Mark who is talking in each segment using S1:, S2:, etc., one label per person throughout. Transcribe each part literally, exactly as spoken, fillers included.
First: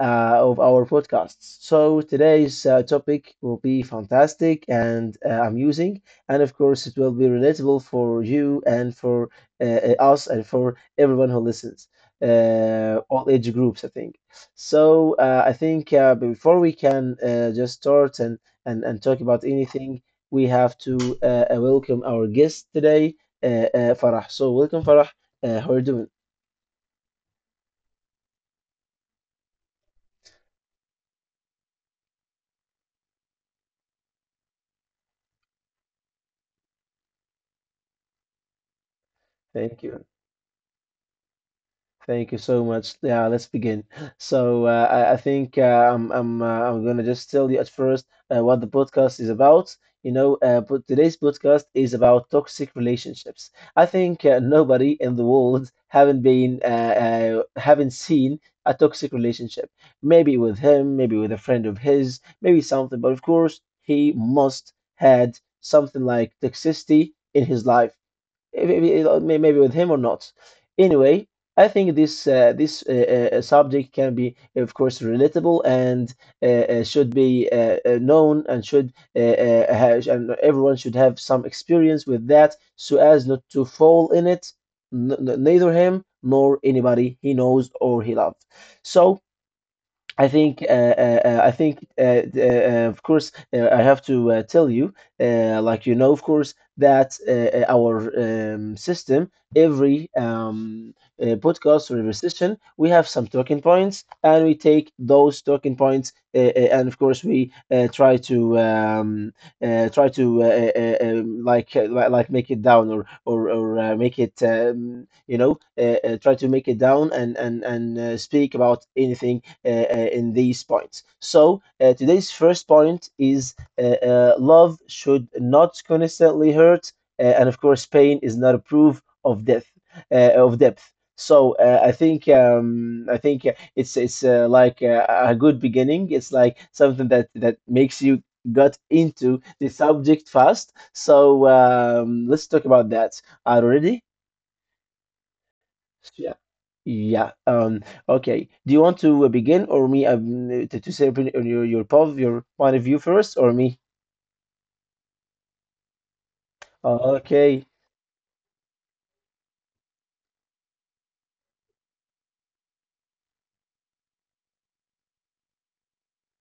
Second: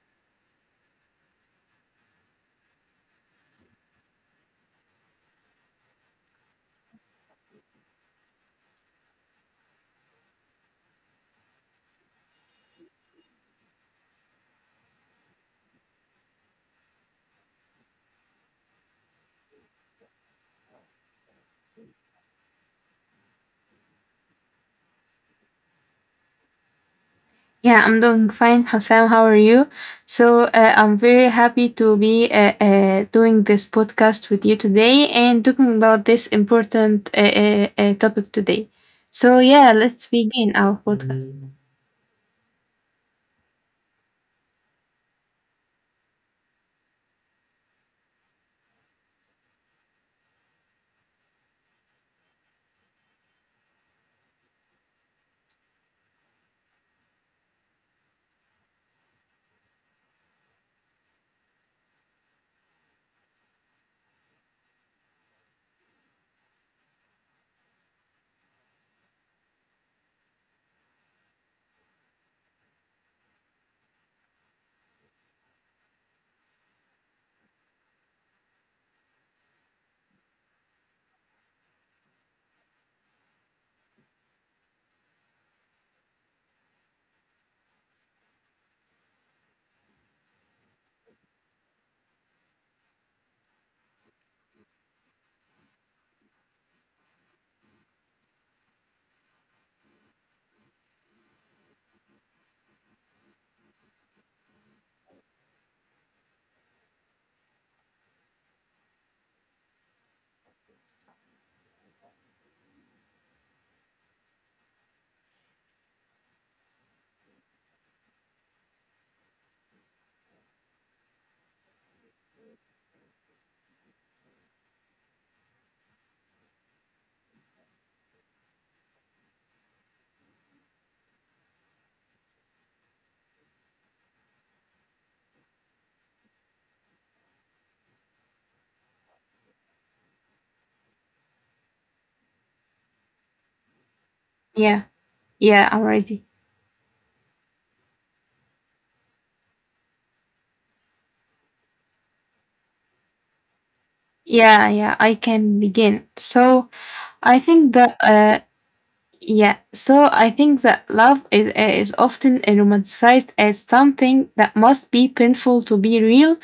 S1: uh, of our podcasts. So, today's uh, topic will be fantastic and uh, amusing, and of course, it will be relatable for you and for uh, uh, us and for everyone who listens, uh, all age groups, I think. So, uh, I think uh, before we can uh, just start and, and, and talk about anything, we have to uh, uh, welcome our guest today, uh, uh, Farah. So, welcome, Farah. Uh, how are you doing?
S2: Yeah, I'm doing fine, Hassan. How are you? So, uh, I'm very happy to be uh, uh, doing this podcast with you today and talking about this important uh, uh, uh, topic today. So, yeah,
S1: Thank
S2: let's
S1: you.
S2: begin our podcast.
S1: Thank you so much. Yeah, let's begin. So uh, I, I think uh, I'm I'm uh, I'm gonna just tell you at first uh, what the podcast is about. You know, uh, but today's podcast is about toxic relationships. I think uh, nobody in the world haven't been uh, uh, haven't seen a toxic relationship. Maybe with him, maybe with a friend of his, maybe something. But of course, he must had something like toxicity in his life eh, maybe uh, maybe with him or not. Anyway, I think this uh, this uh, uh, subject can be, of course, relatable and uh, uh, should be uh, uh, known and should uh, uh, have, and everyone should have some experience with that so as not to fall in it, n n- neither him nor anybody he knows or he loves. So. I think, uh, uh, uh, I think, uh, uh, uh, of course, uh, I have to uh, tell you, uh, like you know, of course, that uh, uh, our um, system, every um, uh, podcast or every session, we have some talking points, and we take those talking points, uh, uh, and of course, we uh, try to um, uh, try to uh, uh, um, like, uh, li- like make it down or or, or uh, make it um, you know uh, uh, try to make it down and and and uh, speak about anything uh, uh, in these points. So uh, today's first point is uh, uh, love should not constantly hurt, uh, and of course pain is not a proof of death uh, of depth. So uh, I think um, I think uh, it's it's uh, like uh, a good beginning. It's like something that that makes you got into the subject first. So um, let's talk about that. Are you ready?
S2: Yeah, yeah, I'm ready.
S1: Yeah. Yeah. Um, okay. Do you want to uh, begin or me um, to, to say opin- on your your pov your point of view first or me?
S2: Yeah, yeah, I can begin. So,
S1: Uh,
S2: I
S1: Okay.
S2: think that uh, Yeah, so I think that love is, is often romanticized as something that must be painful to be real,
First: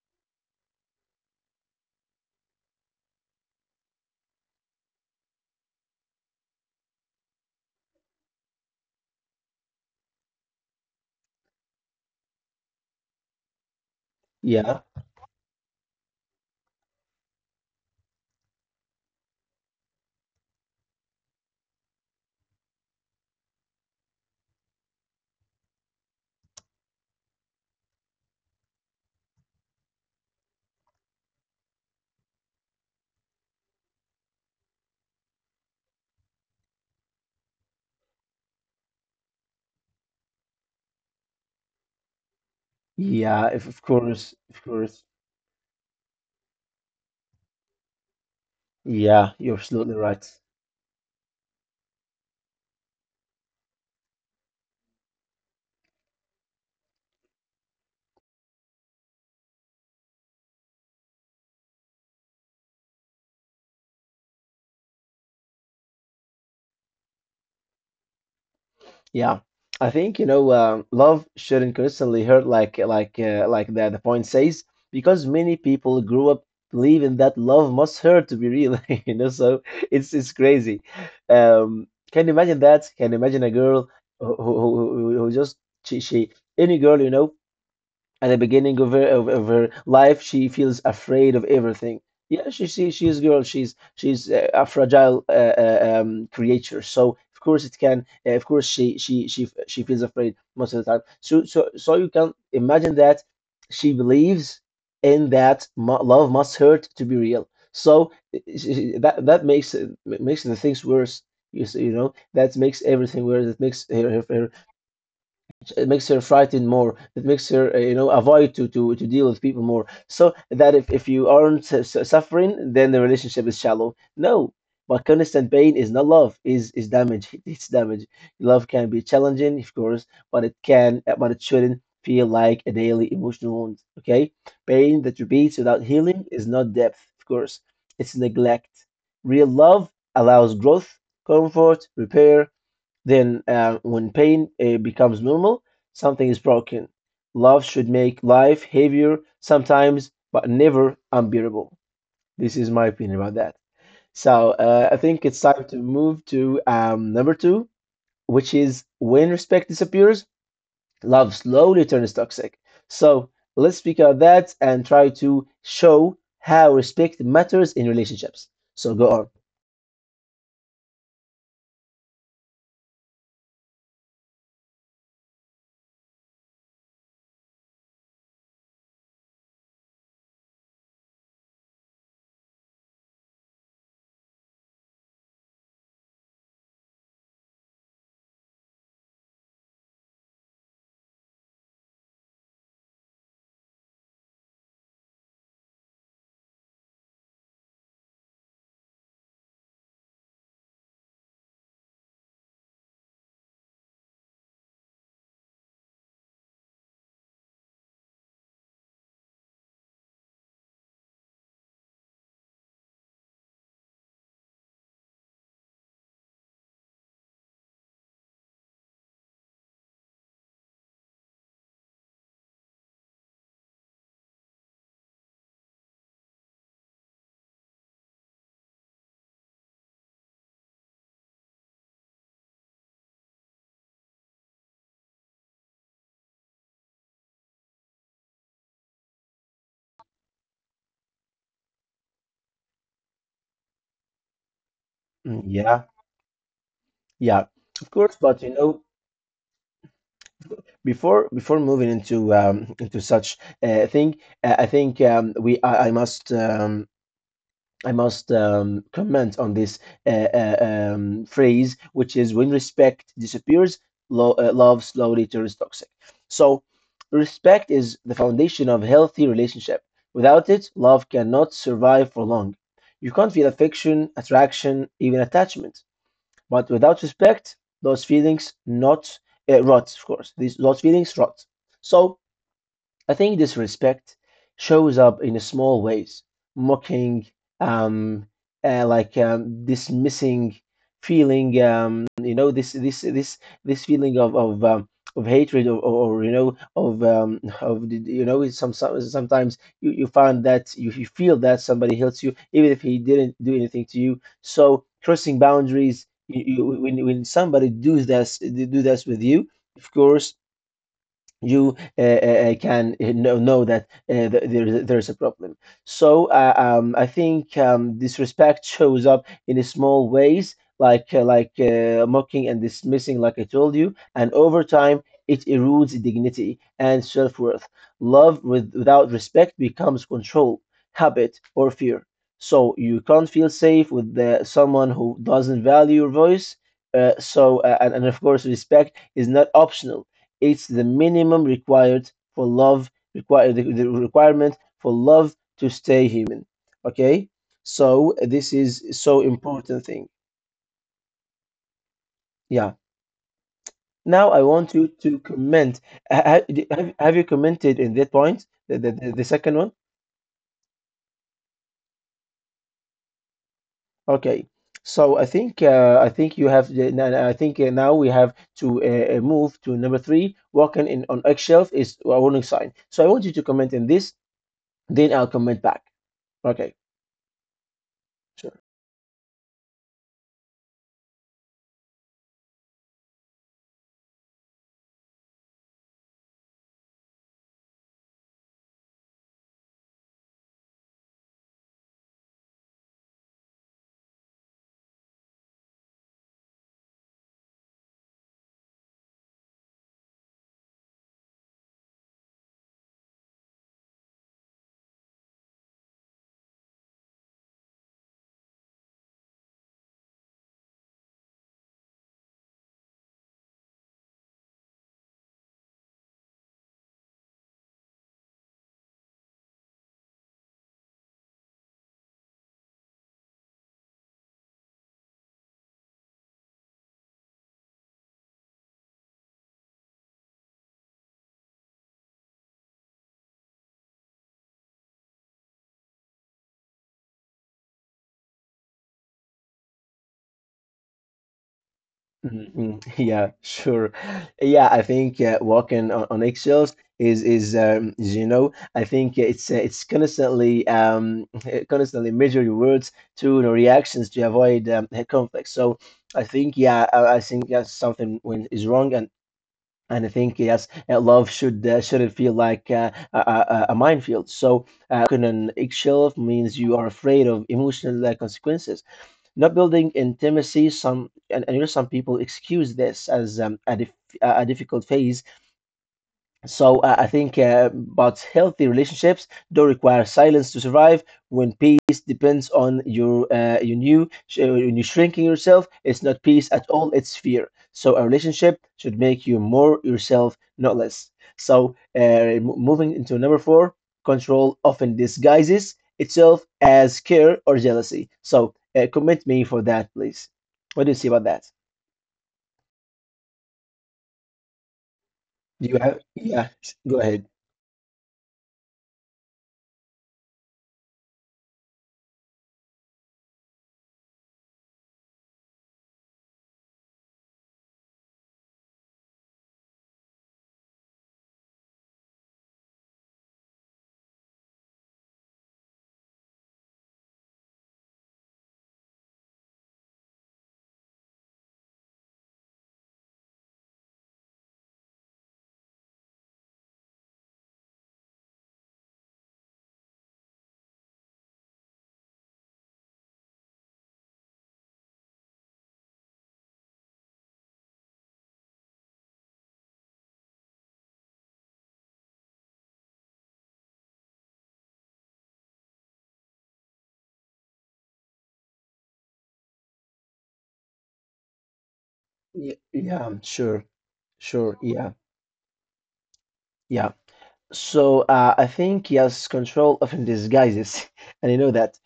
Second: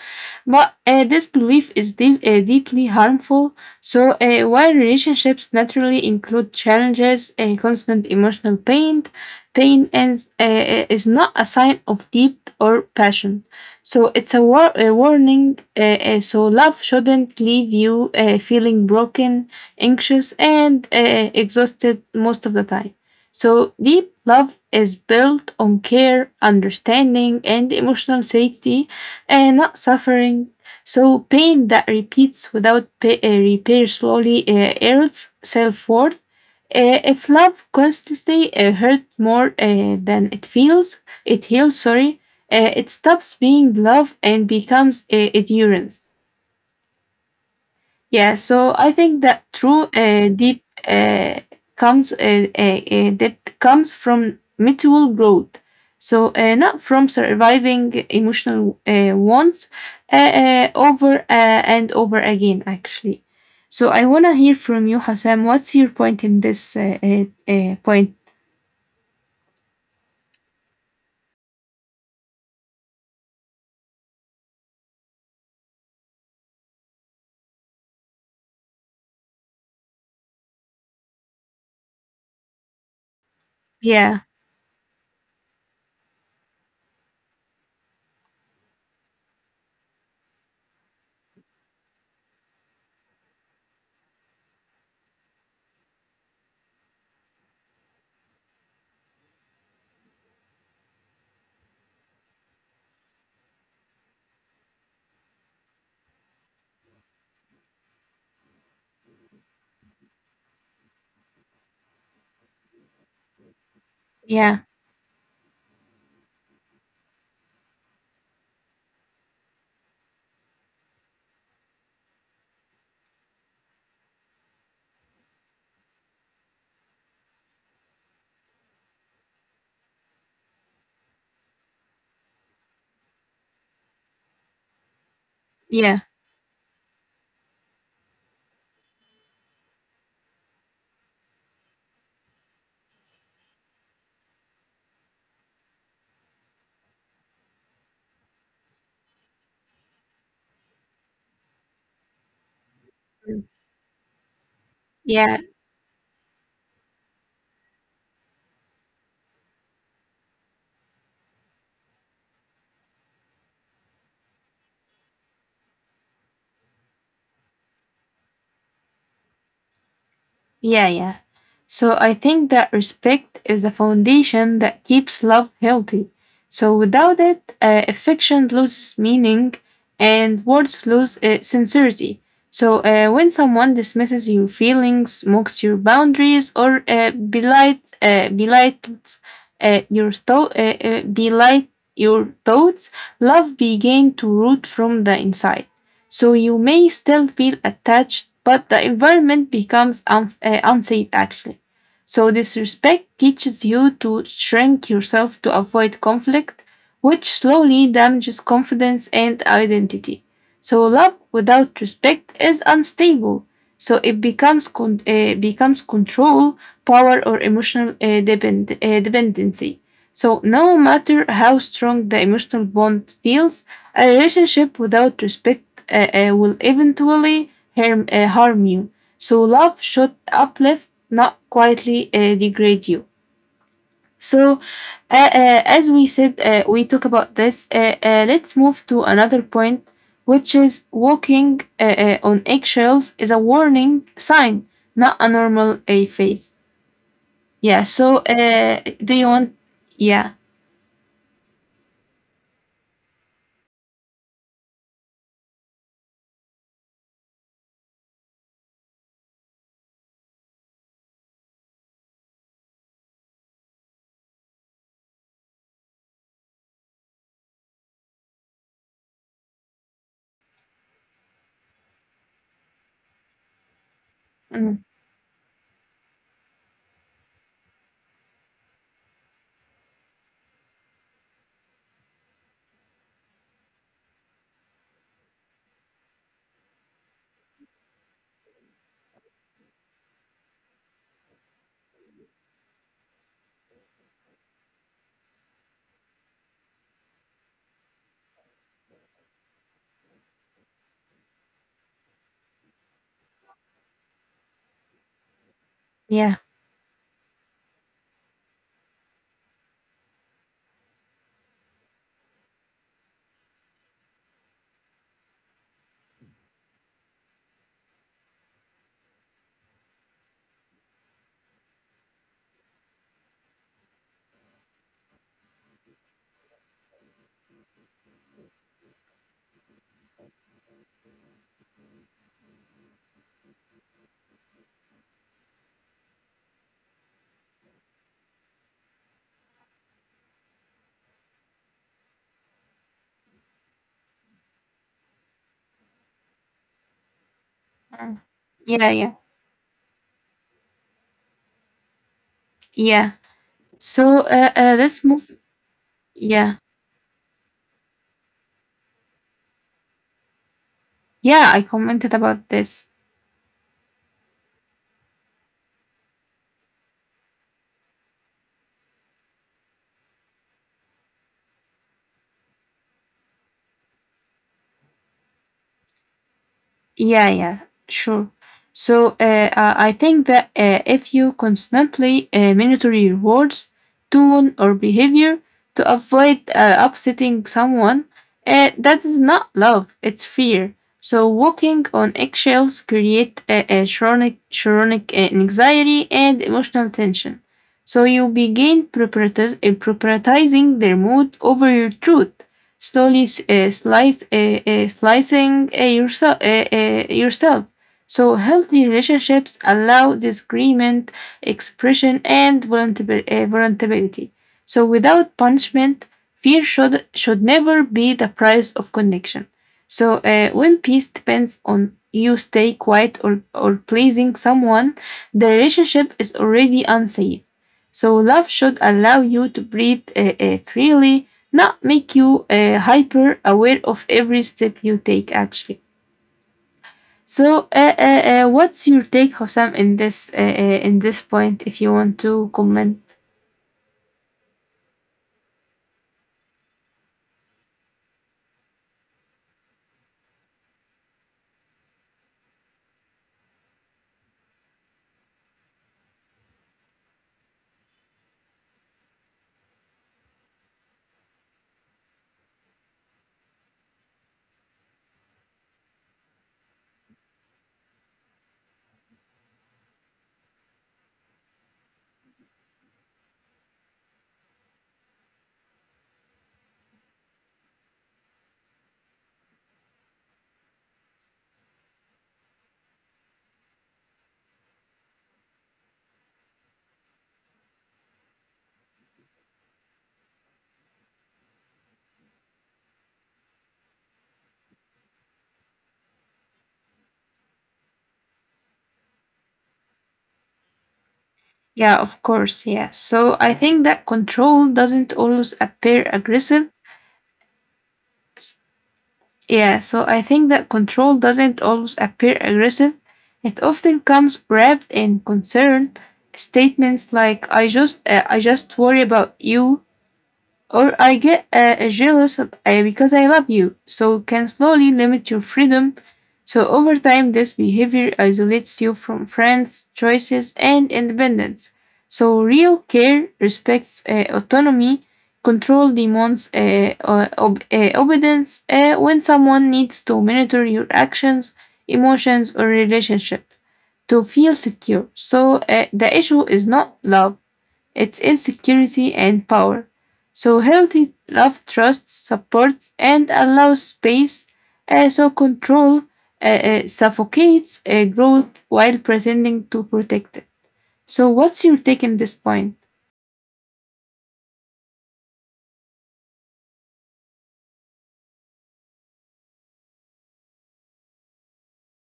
S2: but uh, this belief is deep, uh, deeply harmful. So, uh, while relationships naturally include challenges, uh, constant emotional pain, pain is, uh, is not a sign of deep or passion. So, it's a, war-
S1: Yeah.
S2: a warning. Uh, uh, so, love shouldn't leave you uh, feeling broken anxious, and uh, exhausted most of the time. So, deep love is built on care, understanding, and emotional safety, and not suffering. So, pain that repeats without pa- uh, repair slowly uh, erodes self worth. Uh, if love constantly uh, hurts more uh, than it feels, it heals, sorry, uh, it stops
S1: Yeah. If,
S2: being
S1: of
S2: love
S1: course.
S2: and
S1: Of
S2: becomes
S1: course.
S2: uh, endurance. Yeah, so I think
S1: Yeah.
S2: that
S1: You're
S2: true
S1: absolutely
S2: uh,
S1: right.
S2: deep uh, comes uh, uh, uh, depth comes from mutual growth. So uh, not from surviving emotional uh, wants uh, uh, over uh, and over again, actually. So I wanna hear from you, Hassan. What's your point in this uh, uh, uh, point?
S1: Yeah, I think you know um, love shouldn't constantly hurt like like uh, like the the point says because many people grew up believing that love must hurt to be real. You know, so it's it's crazy. Um, can you imagine that? Can you imagine a girl
S2: Yeah,
S1: who who, who, who who just she she any girl you know at the beginning of her of, of her life, she feels afraid of everything. Yeah, she she she's a girl. She's she's uh, a fragile uh, uh, um, creature. So of course it can. Uh, of course she she she she feels afraid most of the time. So so so you can imagine that she believes in that mu love must hurt to be real. So i- i- she- that that makes it- makes the things worse. You see, you know that makes everything worse. That makes her her,
S2: yeah,
S1: her it makes her frightened more. It makes her, uh, you know, avoid to, to to deal with people more. So that if, if you aren't su- su- suffering, then the relationship is shallow? No, but constant pain is not love, is is damage. It's damage. Love can be challenging, of course, but it can but it shouldn't feel like a daily emotional wound. Okay, pain that repeats
S2: yeah,
S1: without healing is not depth, of course. It's neglect. Real love allows growth, comfort, repair. Then, uh, when pain uh, becomes normal, something is broken. Love should make life heavier sometimes, but never unbearable. This is my opinion about that. So, uh, I
S2: yeah.
S1: think it's time to move to um, number two, which is when respect disappears, love slowly turns toxic. So, let's speak about that and try to show how respect matters in relationships. So, go on.
S2: Yeah, yeah. So I think that respect is the foundation that keeps love healthy. So without it, uh, affection loses meaning and words lose uh, sincerity. So uh, when someone dismisses your feelings, mocks your boundaries, or uh, belies, uh, belies uh, your thought, uh, uh, belies your thoughts, love began to root from the inside. So you may still feel attached, but the environment becomes un- uh, unsafe actually. So disrespect teaches you to shrink yourself to avoid conflict, which slowly damages confidence and identity. So love without respect is unstable. So it becomes con- uh, becomes control, power, or emotional uh, depend- uh, dependency. So no matter how strong the emotional bond feels, a relationship without respect uh, uh, will eventually harm, uh, harm you. So love should uplift, not quietly uh, degrade you. So, uh, uh, as we said, uh, we talk about this. Uh, uh, let's move to another point, which is walking uh, uh, on eggshells is a warning sign, not a
S1: Mm,
S2: normal a
S1: yeah,
S2: phase.
S1: yeah,
S2: Yeah.
S1: of
S2: So,
S1: course, but you
S2: uh,
S1: know,
S2: do you want? Yeah.
S1: before before moving into um, into such uh, thing, uh, I think um, we I, I must um, I must um, comment on this uh, uh, um, phrase, which is when respect disappears, lo uh, love slowly turns toxic. So, respect is the foundation of healthy relationship. Without it, love cannot survive for long. You can't feel affection,
S2: Mm,
S1: attraction, even attachment. But without respect, those feelings not uh, rot, of course. These those feelings rot. So I think this respect shows up in small ways, mocking, um, uh, like um, dismissing, feeling, um, you know, this this this this feeling of of um, of hatred, or, or, or, you know, of um, of the- you know, it's some, some, sometimes you, you find that you, you feel that somebody hurts you even if he didn't do anything to you. So crossing boundaries,
S2: yeah.
S1: you, you, when when somebody does this do this with you, of course you uh, uh, uh, can uh, know, know that uh, th- there, there's a problem. So uh, um, I think um, disrespect shows up in small ways, like uh, like uh, mocking and dismissing, like I told you, and over time it erodes dignity and self-worth. Love with, without respect becomes control, habit, or fear. So you can't feel safe with the, someone who doesn't value your voice. Uh, so uh, and, and of course respect is not optional, it's the minimum required for love, require the, the requirement for love to stay human. Okay,
S2: Mm,
S1: so this
S2: yeah.
S1: is
S2: Yeah.
S1: so important thing. Yeah.
S2: Yeah. So,
S1: Now
S2: uh,
S1: I
S2: uh,
S1: want
S2: let's
S1: you
S2: move.
S1: to comment. Ha-
S2: Yeah.
S1: ha- Have, have you commented in that point, the, the, the the second one?
S2: Yeah, I commented about this.
S1: Okay. So I think uh, I think you have. the- n- I think uh, now we have to uh, uh, move to number three. Walking in on eggshelf is a warning sign. So I want you to comment in this, then I'll comment back. Okay.
S2: Yeah, yeah, sure.
S1: Sure.
S2: So uh, uh, I think that uh, if you constantly uh, monitor your words, tone, or behavior to avoid uh, upsetting someone, uh, that is not love, it's fear. So walking on eggshells create a, a chronic, chronic uh, anxiety and emotional tension. So you begin prioritiz- prioritizing their mood over your truth. Slowly s- uh, slice, uh, uh, slicing uh, yourself, uh, uh, yourself. So healthy relationships allow disagreement, expression, and voluntab- uh, vulnerability. So without punishment, fear should should never be the price of connection. So uh, when peace depends on you stay quiet or, or pleasing someone, the relationship is already unsafe. So love should allow you to breathe uh, uh, freely, not make you uh, hyper aware of every step you take actually. So uh, uh, uh, what's your take, Hossam, in this uh, uh, in this point if you want to comment?
S1: Mhm. Yeah, sure. Yeah, I think uh, walking on, on eggshells is is um, is, you know, I think it's uh, it's constantly um constantly measure your words to the reactions to avoid um, a conflict. So I think yeah, I, I think that's something when is wrong, and and I think yes, uh, love should uh, shouldn't feel like uh, a, a, a minefield. So uh, walking on eggshell means you are afraid of emotional uh, consequences. Not building intimacy. Some, and, and you know some people excuse this as um, a dif- a a difficult phase. So uh, I think, uh, but healthy relationships do require silence to survive. When peace depends on your uh, your new uh, when you shrinking yourself, it's not peace at all. It's fear. So a relationship should make you more yourself, not less. So uh, m- moving into number four, control often disguises itself as care or jealousy. So uh, comment me for that, please. What do you see about that?
S2: Yeah, of course. Yeah, so I think that control doesn't always
S1: Do you
S2: appear
S1: have? Yeah,
S2: aggressive.
S1: go ahead.
S2: Yeah, so I think that control doesn't always appear aggressive, it often comes wrapped in concern. Statements like i just uh, i just worry about you, or I get uh, jealous of, uh, because I love you, so can slowly limit your freedom. So over time, this behavior isolates you from friends, choices, and independence. So real care respects uh, autonomy, control demands uh, uh, ob- uh, obedience uh, when someone needs to monitor your actions, emotions, or relationship to feel secure. So uh, the issue is not love, its insecurity and power. So healthy love trusts, supports, and allows space. Uh, so control uh, uh, suffocates uh, growth while pretending to protect it. So what's your take on this
S1: Yeah,
S2: point?
S1: yeah, sure. Sure. Yeah. Yeah. So uh, I think yes, control often disguises, and you know that.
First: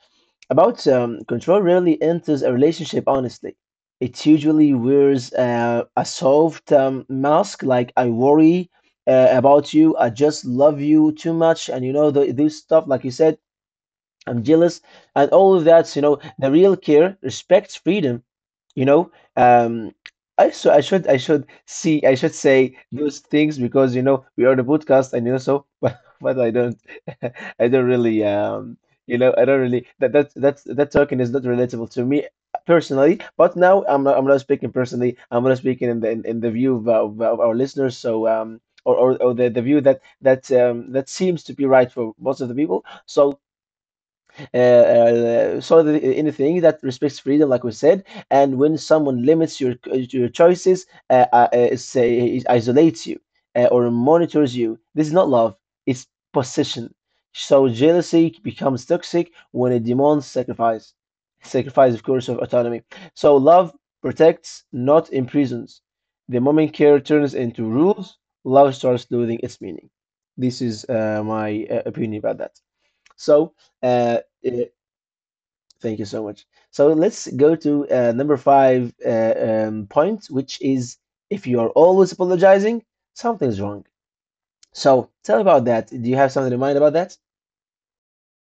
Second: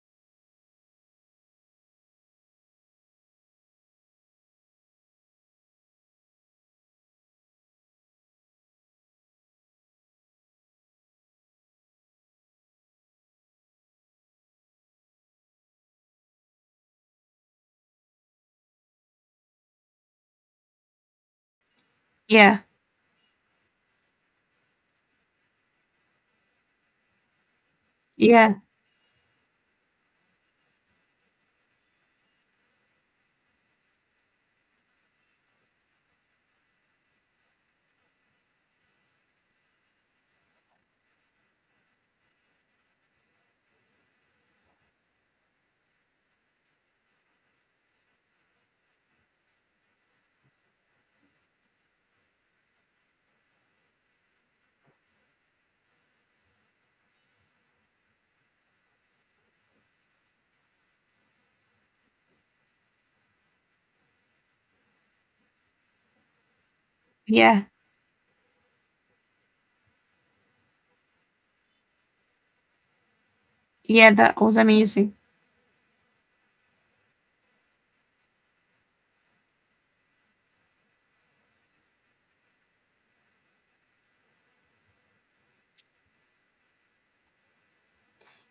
S1: About um, control rarely enters a relationship honestly. It usually wears uh, a soft um, mask, like I worry uh, about you, I just love you too much, and you know the, this stuff, like you said, I'm jealous, and all of that. You know, the real care respects freedom, you know. Um, I so I should I should see I should
S2: Yeah,
S1: say those things because you know we are the podcast and you know so but, but I don't I don't really
S2: yeah,
S1: um you know I don't really that that that's that talking is not relatable to me personally, but now I'm not, I'm not speaking personally, I'm not speaking in the in, in the view of, of, of our listeners, so um or, or, or the, the view that that um, that seems to be right for most of the people. So uh, uh, so the, anything that respects freedom, like we said, and when someone limits your your choices, uh, uh, uh, say isolates you uh, or monitors you, this is not love. It's possession. So jealousy becomes toxic when it demands sacrifice. Sacrifice, of course, of autonomy. So love protects, not imprisons. The moment care turns
S2: yeah,
S1: into rules, love starts losing its meaning. This is uh, my uh, opinion about that. So,
S2: yeah.
S1: uh,
S2: That
S1: uh,
S2: was amazing.
S1: thank you so much. So let's go to uh, number five uh, um, point, which is if you are always apologizing, something's wrong. So tell me about that. Do you have something in mind about that?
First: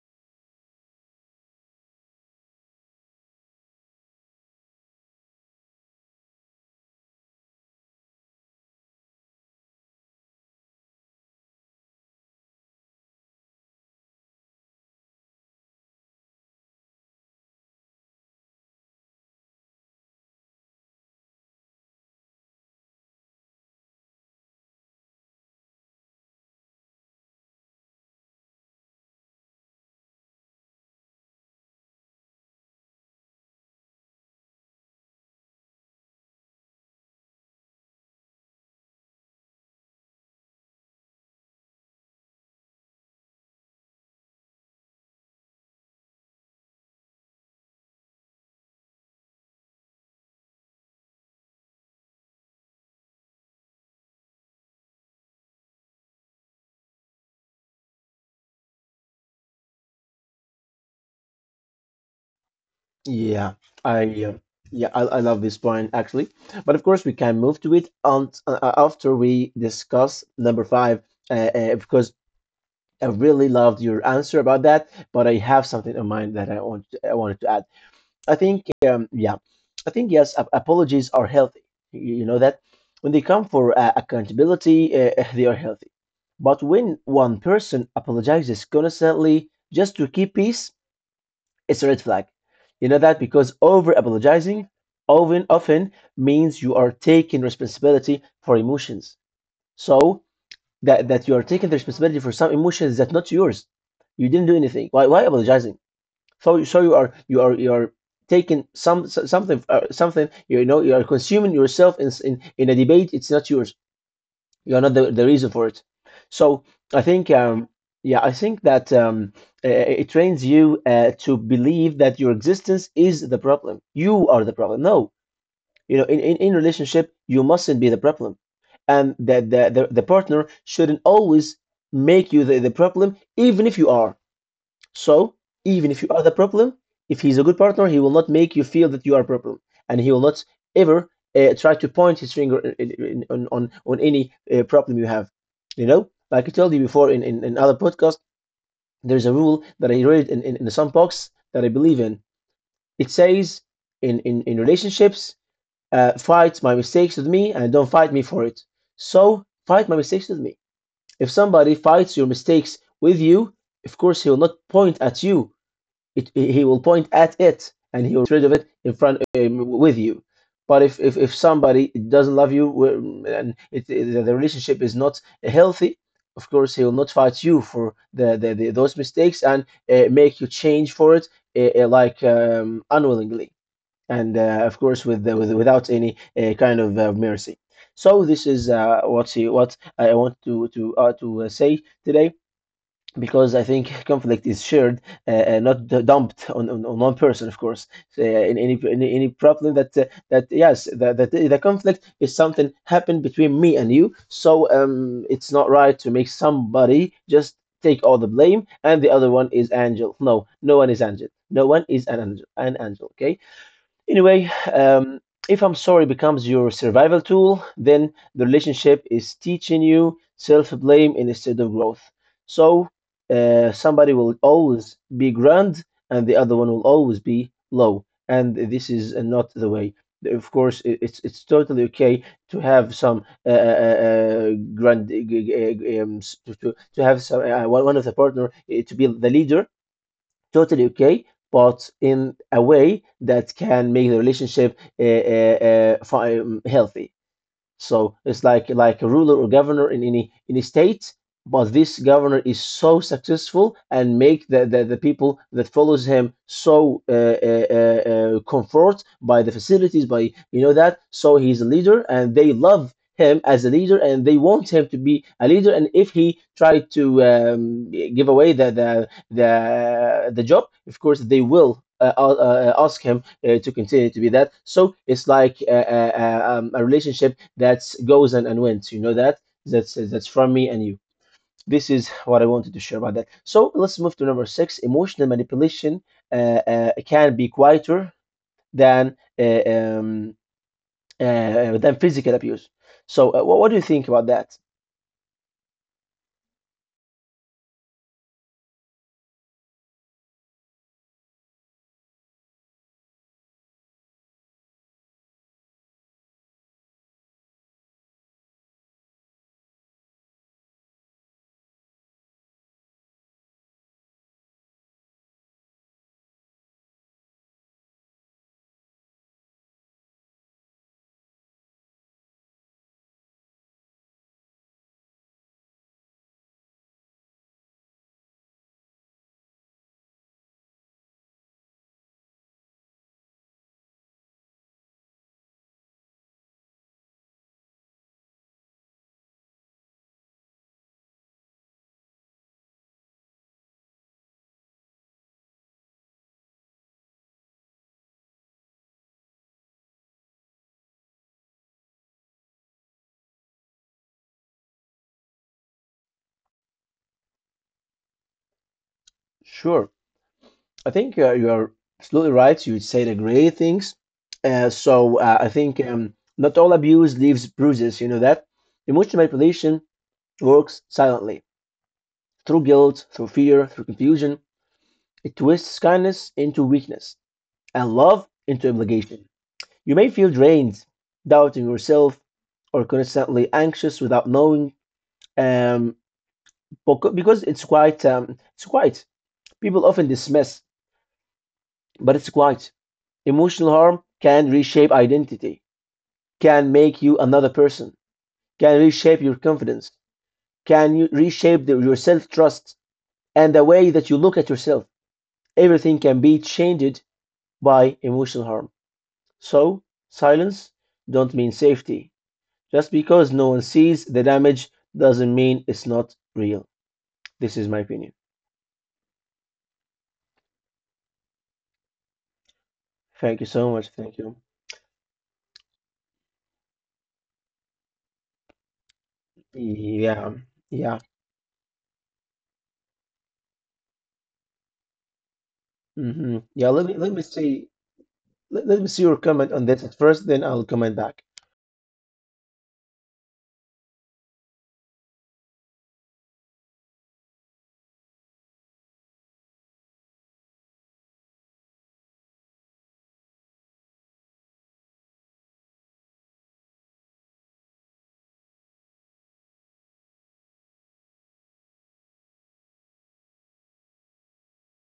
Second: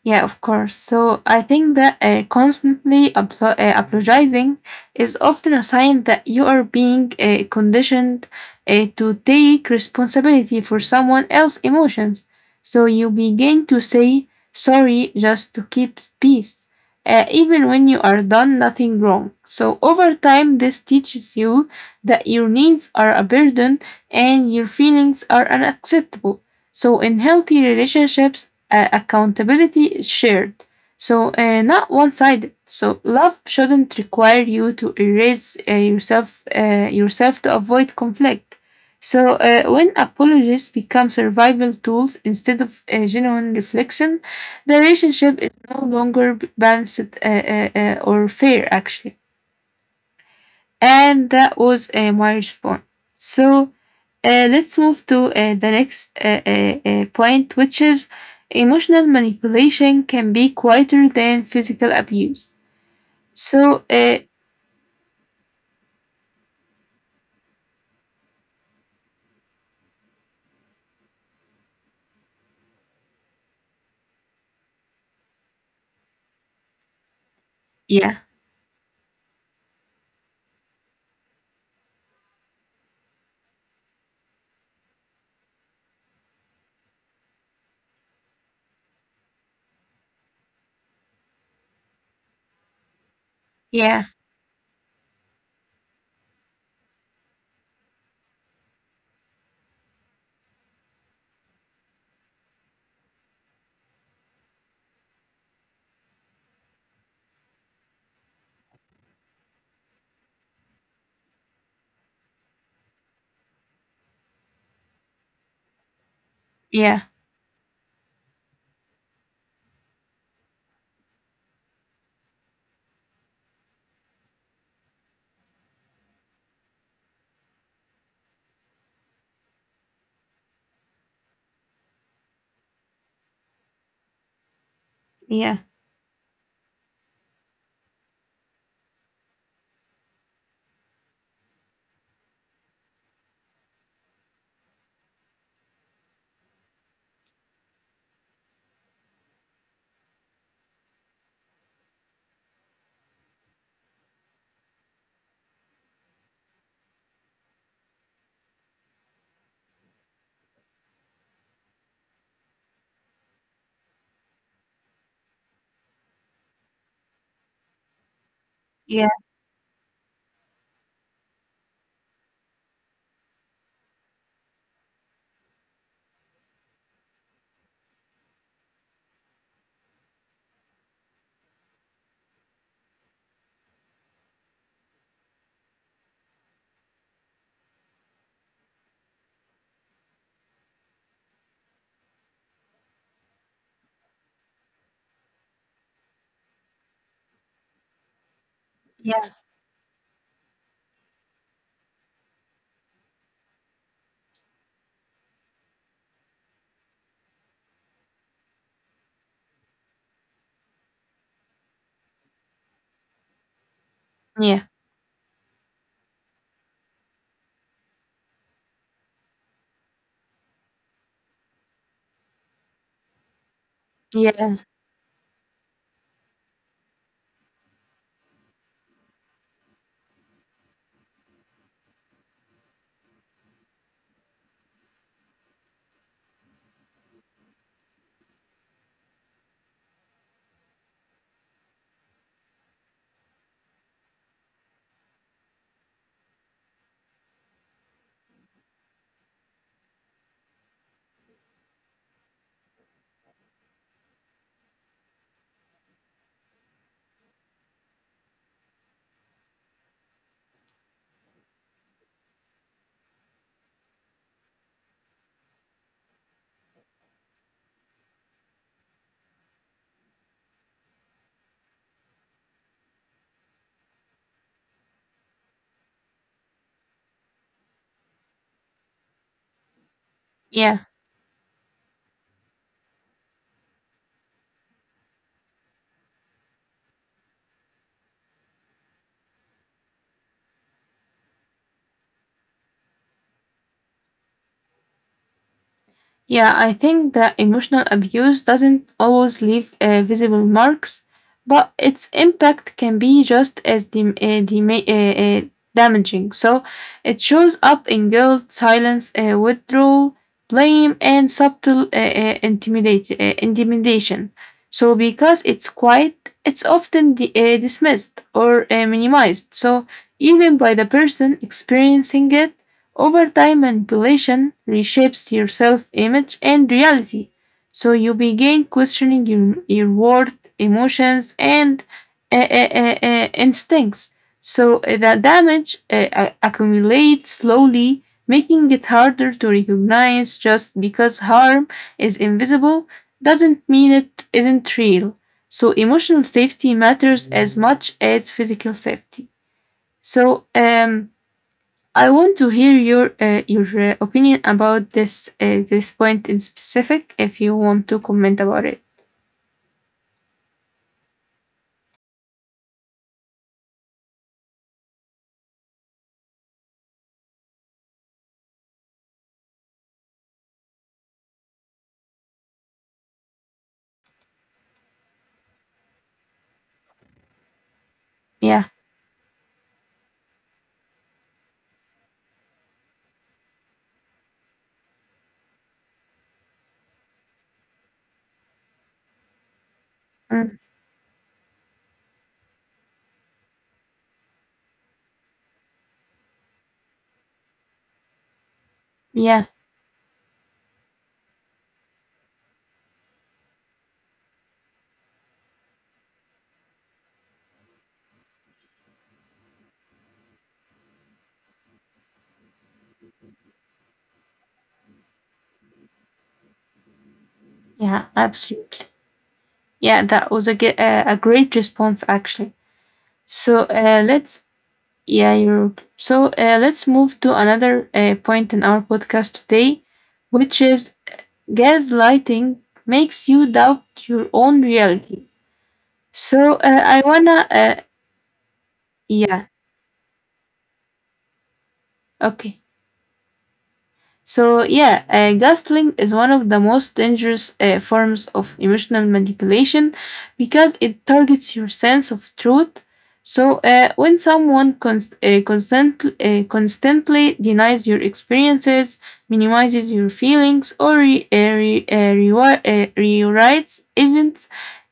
S2: Yeah, of course. So I think that uh, constantly aplo- uh, apologizing is often a sign that you are being uh, conditioned uh, to take responsibility for someone else's emotions. So you begin to say sorry just to keep peace, uh, even when you are done nothing wrong. So over time, this teaches you that your needs are a burden and your feelings are unacceptable. So in healthy relationships, uh, accountability is shared, so uh, not one sided. So love shouldn't require you to erase uh, yourself uh, yourself to avoid conflict. So uh, when apologies become survival tools instead of uh, genuine reflection, the relationship is no longer balanced uh, uh, uh, or fair. Actually, and that was uh, my response. So uh, let's move to uh, the next uh, uh, uh, point, which is emotional manipulation can be quieter than physical abuse.
S1: Yeah,
S2: So,
S1: I
S2: uh,
S1: uh, yeah, I, I love this point actually. But of course, we can move to it on, uh, after we discuss number five, uh, uh, because I really loved your answer about that. But I have something in mind that I want I wanted to add.
S2: yeah,
S1: I think, um, yeah, I think yes. Ap- apologies are healthy. You you know that when they come for uh, accountability, uh, they are healthy. But when one person apologizes constantly just to keep peace, it's a red flag. You know that, because over
S2: yeah,
S1: apologizing often often means you are taking responsibility for emotions. So that that you are taking the responsibility for some emotions that not yours. You didn't do anything. Why why apologizing? So so you are you are you are taking some s- something uh, something, you know, you are consuming yourself in s- in in a debate. It's not yours. You are not the, the reason for it. So I
S2: yeah,
S1: think um yeah I think that um uh, it trains you uh, to believe that your existence is the problem. You are the problem. No, you know in in, in relationship you mustn't be the problem, and that the, the the partner shouldn't always make you the, the problem even if you are. So
S2: yeah,
S1: even if you are the problem, if he's a good partner, he will not make you feel that you are a problem, and he will not ever uh, try to point his finger in, in, on on on any uh, problem you have. You know, like I told you before in in, in other podcast, there's a rule that I read in in, in the sandbox that I believe in. It says in in in relationships, uh, fight my mistakes with me, and don't fight me for it. So fight my mistakes with me. If somebody fights your mistakes with you, of course he will not point at you it, he will point at it and he will get rid of it in
S2: yeah,
S1: front um, with you. But if, if, if somebody doesn't love you um, and it, it- the relationship is not healthy, of course he will not fight you for the, the, the those mistakes and uh, make you change for it uh, uh, like um, unwillingly and uh, of course with, the, with without any uh, kind of uh, mercy. So this is uh, what he, what I want to to uh, to uh, say today, because I think conflict is shared, uh, uh, not d- dumped on, on, on one person, of course. So, uh, in any in any problem that uh, that yes, that, that the conflict is something happened between me and you. So um, it's not right to make somebody just take all the blame and the other one is angel. No, no one is angel. No one is an angel. An angel. Okay. Anyway,
S2: yeah,
S1: um, if I'm sorry becomes your survival tool, then the relationship is teaching you self blame instead of growth. So uh, somebody will
S2: yeah,
S1: always be grand and the other one will always be low. And this is uh, not the way. Of course, i- it's it's totally okay to have some uh, uh, uh, uh, grand uh, um, s- to, to to have some uh, one one of the partner uh, to be the leader, totally okay, but in a way that can make the relationship uh, uh, uh, fi- um, healthy. So it's like like a ruler or governor in any any state, but this governor is so successful and make the, the, the people that follows him so uh, uh, uh, uh, comfort by the facilities by you know that, so he's a leader and they love him as a leader and they want him to be a leader, and if he tried to um, give away the, the the the job, of course they will uh, uh, uh, ask him uh, to continue to be that. So it's like a, a, um, a relationship that goes and, and wins. You know that that's that's from me and
S2: yeah.
S1: you. This is what I wanted to share about that. So let's move to number six. Emotional manipulation uh, uh, can be quieter than uh, um, uh, than physical abuse. So uh, what, what do you think about that?
S2: Yeah, I think that emotional abuse doesn't always leave uh, visible marks, but its impact can be just as dem- uh, dema- uh, uh, damaging. So it shows up in guilt, silence, uh, withdrawal, blame, and subtle uh, uh, intimidate, uh, intimidation. So because it's quiet, it's often di- uh, dismissed or uh, minimized. So even by the person experiencing it, over time, manipulation reshapes your self image and reality, so you begin questioning your, your worth, emotions, and uh, uh, uh, uh, instincts. So uh, the damage uh, a- accumulates slowly, making it harder to recognize. Just because harm is invisible doesn't mean it isn't real. So emotional safety matters as much as physical safety. So, um, I want to hear your uh, your uh, opinion about this uh, this point in specific. If you want to comment about it,
S1: Sure. I think uh, you are absolutely right. You say the great things. Uh, so uh, I think um, not all abuse leaves bruises. You know that emotional manipulation works silently through guilt, through fear, through confusion. It twists kindness into weakness and love into
S2: yeah.
S1: obligation. You may feel drained, doubting yourself, or constantly anxious without knowing. Um, beca- because it's quite, um, it's quite. People often dismiss,
S2: Mm,
S1: but it's quite. Emotional harm can reshape identity, can make you another person, can reshape your
S2: yeah,
S1: confidence, can you reshape the, your self-trust and the way that you look at yourself. Everything can be changed by emotional harm. So, silence don't mean safety. Just because no one sees the damage doesn't mean it's not real. This is my
S2: yeah,
S1: opinion.
S2: absolutely. Yeah, that was a ge- uh, a great response actually.
S1: Thank you
S2: So
S1: so much.
S2: uh,
S1: Thank you.
S2: let's yeah, you so uh, let's move to another uh, point in our podcast today,
S1: Yeah,
S2: which is
S1: yeah,
S2: gaslighting makes you doubt your own reality.
S1: hmm.
S2: So uh,
S1: Yeah. Let me
S2: I
S1: let me
S2: wanna
S1: see,
S2: uh,
S1: let, let me see your comment
S2: Yeah,
S1: on this at first, then I'll comment back.
S2: okay. So, yeah, uh, gaslighting is one of the most dangerous uh, forms of emotional manipulation because it targets your sense of truth. So uh, when someone const- uh, constant- uh, constantly denies your experiences, minimizes your feelings, or re- uh, re- uh, rewi- uh, rewrites events,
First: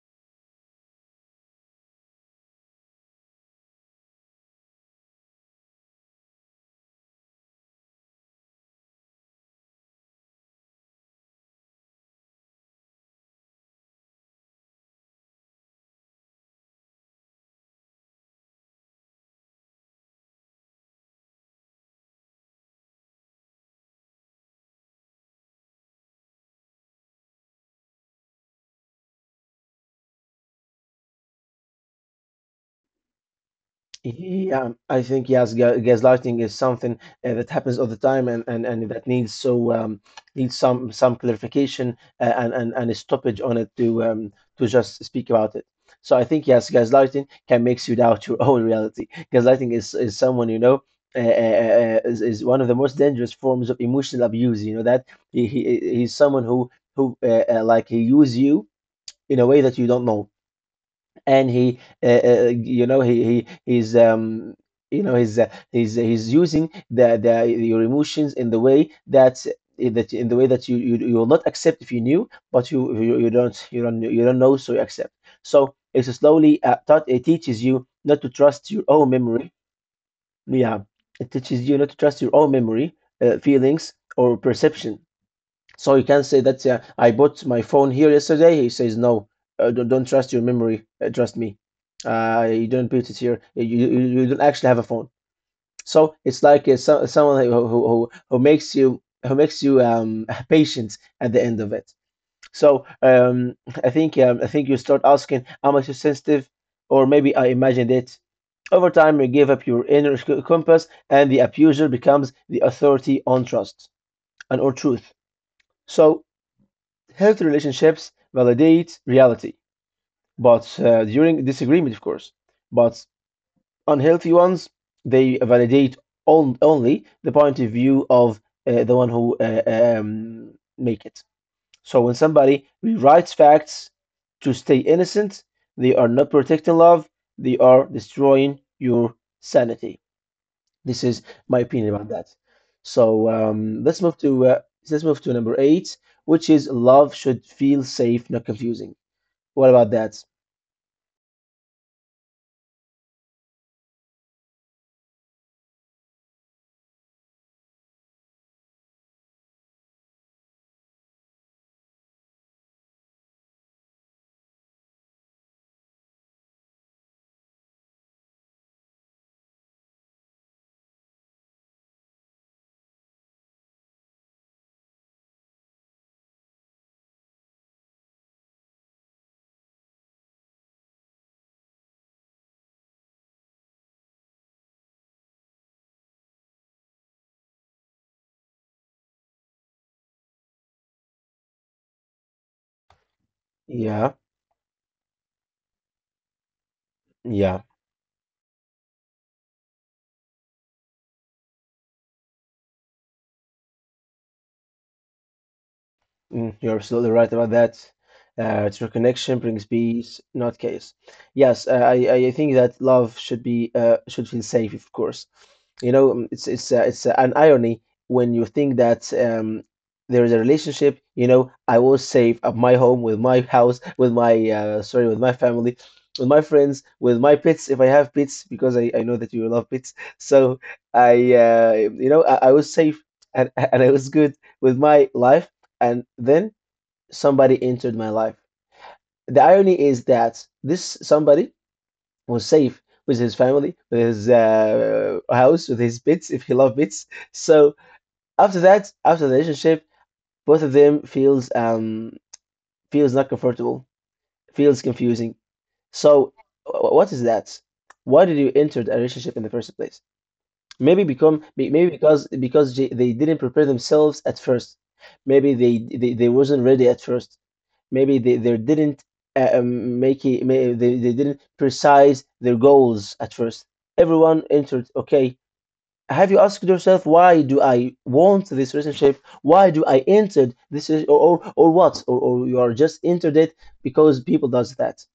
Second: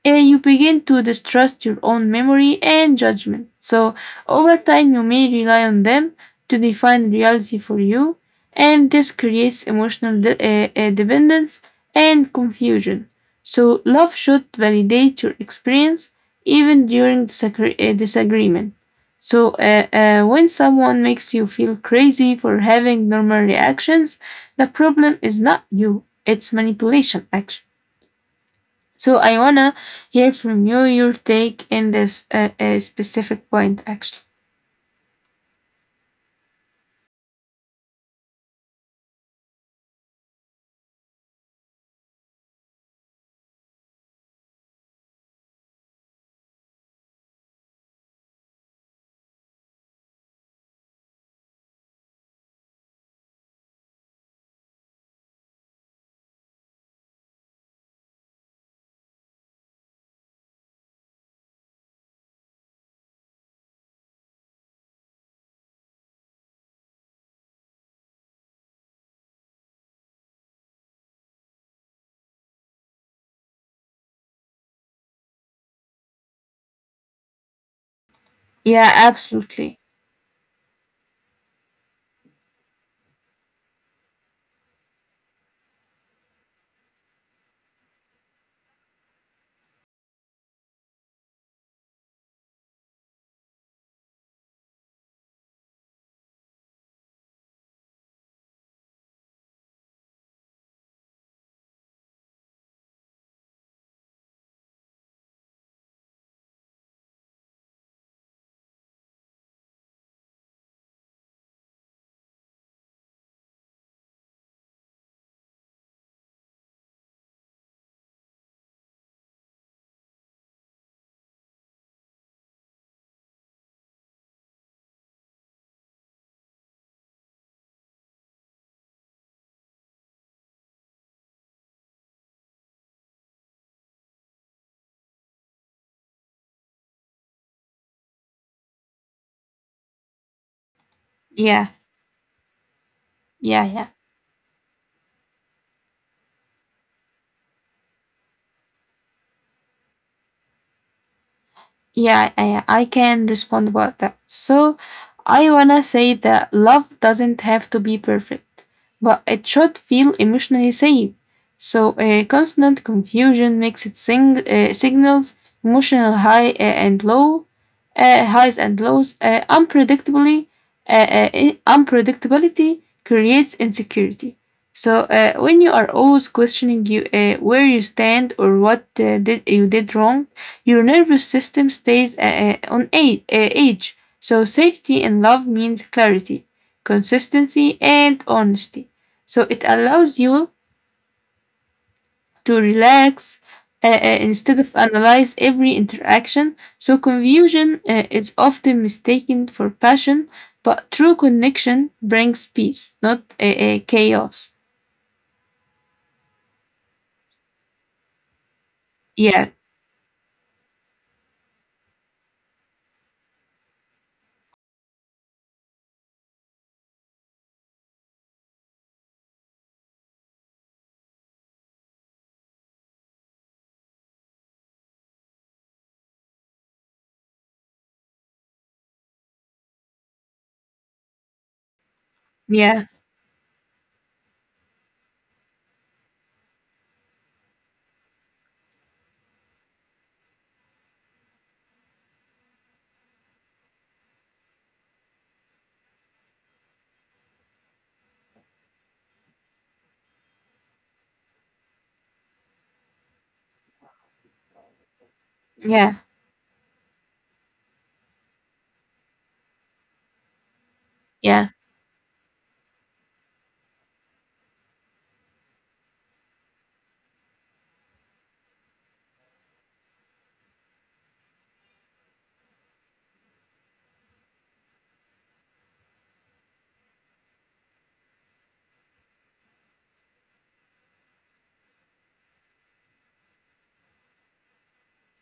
S2: uh, you begin to distrust your own memory and judgment. So over time, you may rely on them to define reality for you, and this creates emotional de- uh, uh, dependence and confusion. So, love should validate your experience even during disagre- uh, disagreement. So, uh, uh, when someone makes you feel crazy for having normal reactions, the problem is not you, it's manipulation, actually. So, I wanna hear from you your take in this uh, uh, specific point, actually.
S1: Yeah, I think yes, ga- gaslighting is something uh, that happens all the time, and, and, and that needs so um, needs some some clarification uh, and, and and a stoppage on it to um, to just speak about it. So I think yes, gaslighting can makes you doubt your own reality. Gaslighting is is someone you know uh, uh, uh, is is one of the most dangerous forms of emotional abuse. You know that he, he he's someone who who uh, uh, like he use you in a way that you don't know, and he uh, uh, you know he he he's um you know he's uh, he's he's using the the your emotions in the way that eh, that in the way that you, you you will not accept if you knew, but you you, you don't you don't you don't know, so you accept. So it's slowly uh, taught it teaches you not to trust your
S2: Yeah,
S1: own memory.
S2: absolutely.
S1: Yeah, it teaches you not to trust your own memory, uh, feelings or perception. So you can say that uh, I bought my phone here yesterday. He says no, uh, don't, don't trust your memory. Uh, trust me. Uh, you don't put it here. You, you you don't actually have a phone. So it's like uh, so, someone who, who who makes you who makes you um patient at the end of it. So um I think um, I think you start asking am I too sensitive, or maybe I imagined it. Over time, you give up your inner c- compass, and the abuser becomes the authority on trust and or truth. So healthy relationships validate reality, but uh, during disagreement, of course. But unhealthy ones, they validate on, only the point of view of uh, the one who uh, um, make it. So when somebody rewrites facts to stay innocent, they are not protecting love, they are destroying your sanity. This is
S2: Yeah,
S1: my opinion about that. So
S2: yeah, yeah.
S1: um, let's move to uh, let's move to number eight, which is love should feel safe, not confusing. What about that?
S2: Yeah, I, I can respond about that. So, I wanna say that love doesn't have to be perfect, but it should feel emotionally safe. So, uh, constant confusion makes it sing- uh, signals emotional high uh, and low, uh, highs and lows. Uh, unpredictably, uh, uh, i- unpredictability creates insecurity. So, uh, when you are always questioning you uh, where you stand or what uh, did you did wrong, your nervous system stays uh, uh, on age, uh, edge. So safety in love means clarity, consistency, and honesty. So it allows you to relax uh, uh,
S1: Yeah,
S2: instead of analyze every interaction. So
S1: yeah.
S2: confusion uh, is often mistaken for passion, but true connection brings peace, not uh, uh, chaos.
S1: Mm, you're absolutely right about that. Uh, true connection
S2: Yeah,
S1: brings peace, not chaos. Yes, uh, I I I think that love should be uh, should feel safe, of course. You know, um, it's it's uh, it's uh, an irony when you think that um, there is a relationship. You know, I was safe at my home with my house, with my uh, sorry, with my family, with my friends, with my pets if I have pets, because I I know that you love pets. So I uh, you know I, I was
S2: yeah,
S1: safe and and I was good with my life, and then somebody entered my life. The irony is that this somebody was safe with his family, with his uh, house, with his pets, if he loved pets. So after that, after the relationship, both of them feels um feels not comfortable, feels confusing.
S2: yeah,
S1: So wh- what is that? Why did you enter a relationship in the first place? Maybe
S2: yeah,
S1: become may- maybe because because they they didn't prepare themselves at first. Maybe they they, they wasn't ready at first. Maybe they, they didn't uh, um, make it, may, they, they didn't precise their goals at first. Everyone entered, okay. Have you asked yourself why do I want this relationship? Why do I entered this or or, or what? Or, or you are just entered it because people does that.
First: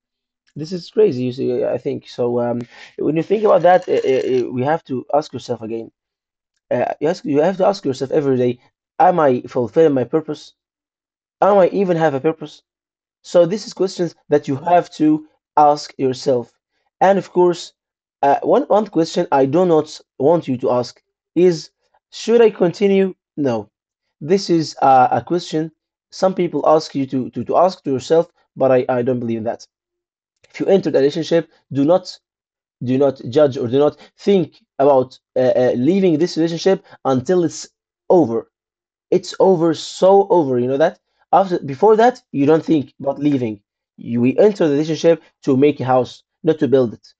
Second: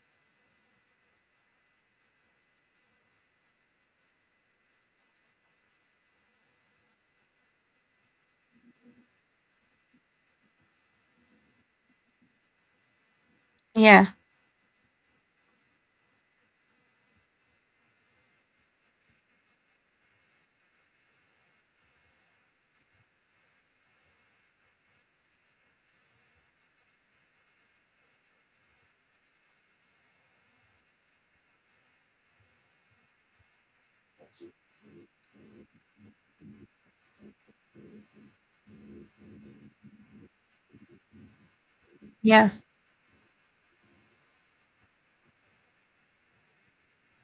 S1: This is crazy, you see, I think. So um, when you think about that, uh, uh, uh, we have to ask yourself again. Uh, you ask, you have to ask yourself every day, am I fulfilling my purpose? Am I even have a purpose? So this is questions
S2: yeah,
S1: that you have to ask yourself. And of course, uh, one one question I do not want you to ask is, should I continue? No. This is a, a question some people ask you to, to, to ask to yourself, but I, I don't believe in that. If you entered a relationship, do not do not judge or do not think about uh, uh, leaving this relationship until it's over, it's over, so over. You know that after before that,
S2: yeah,
S1: you don't think about leaving. You we enter the relationship to make a house, not to build it.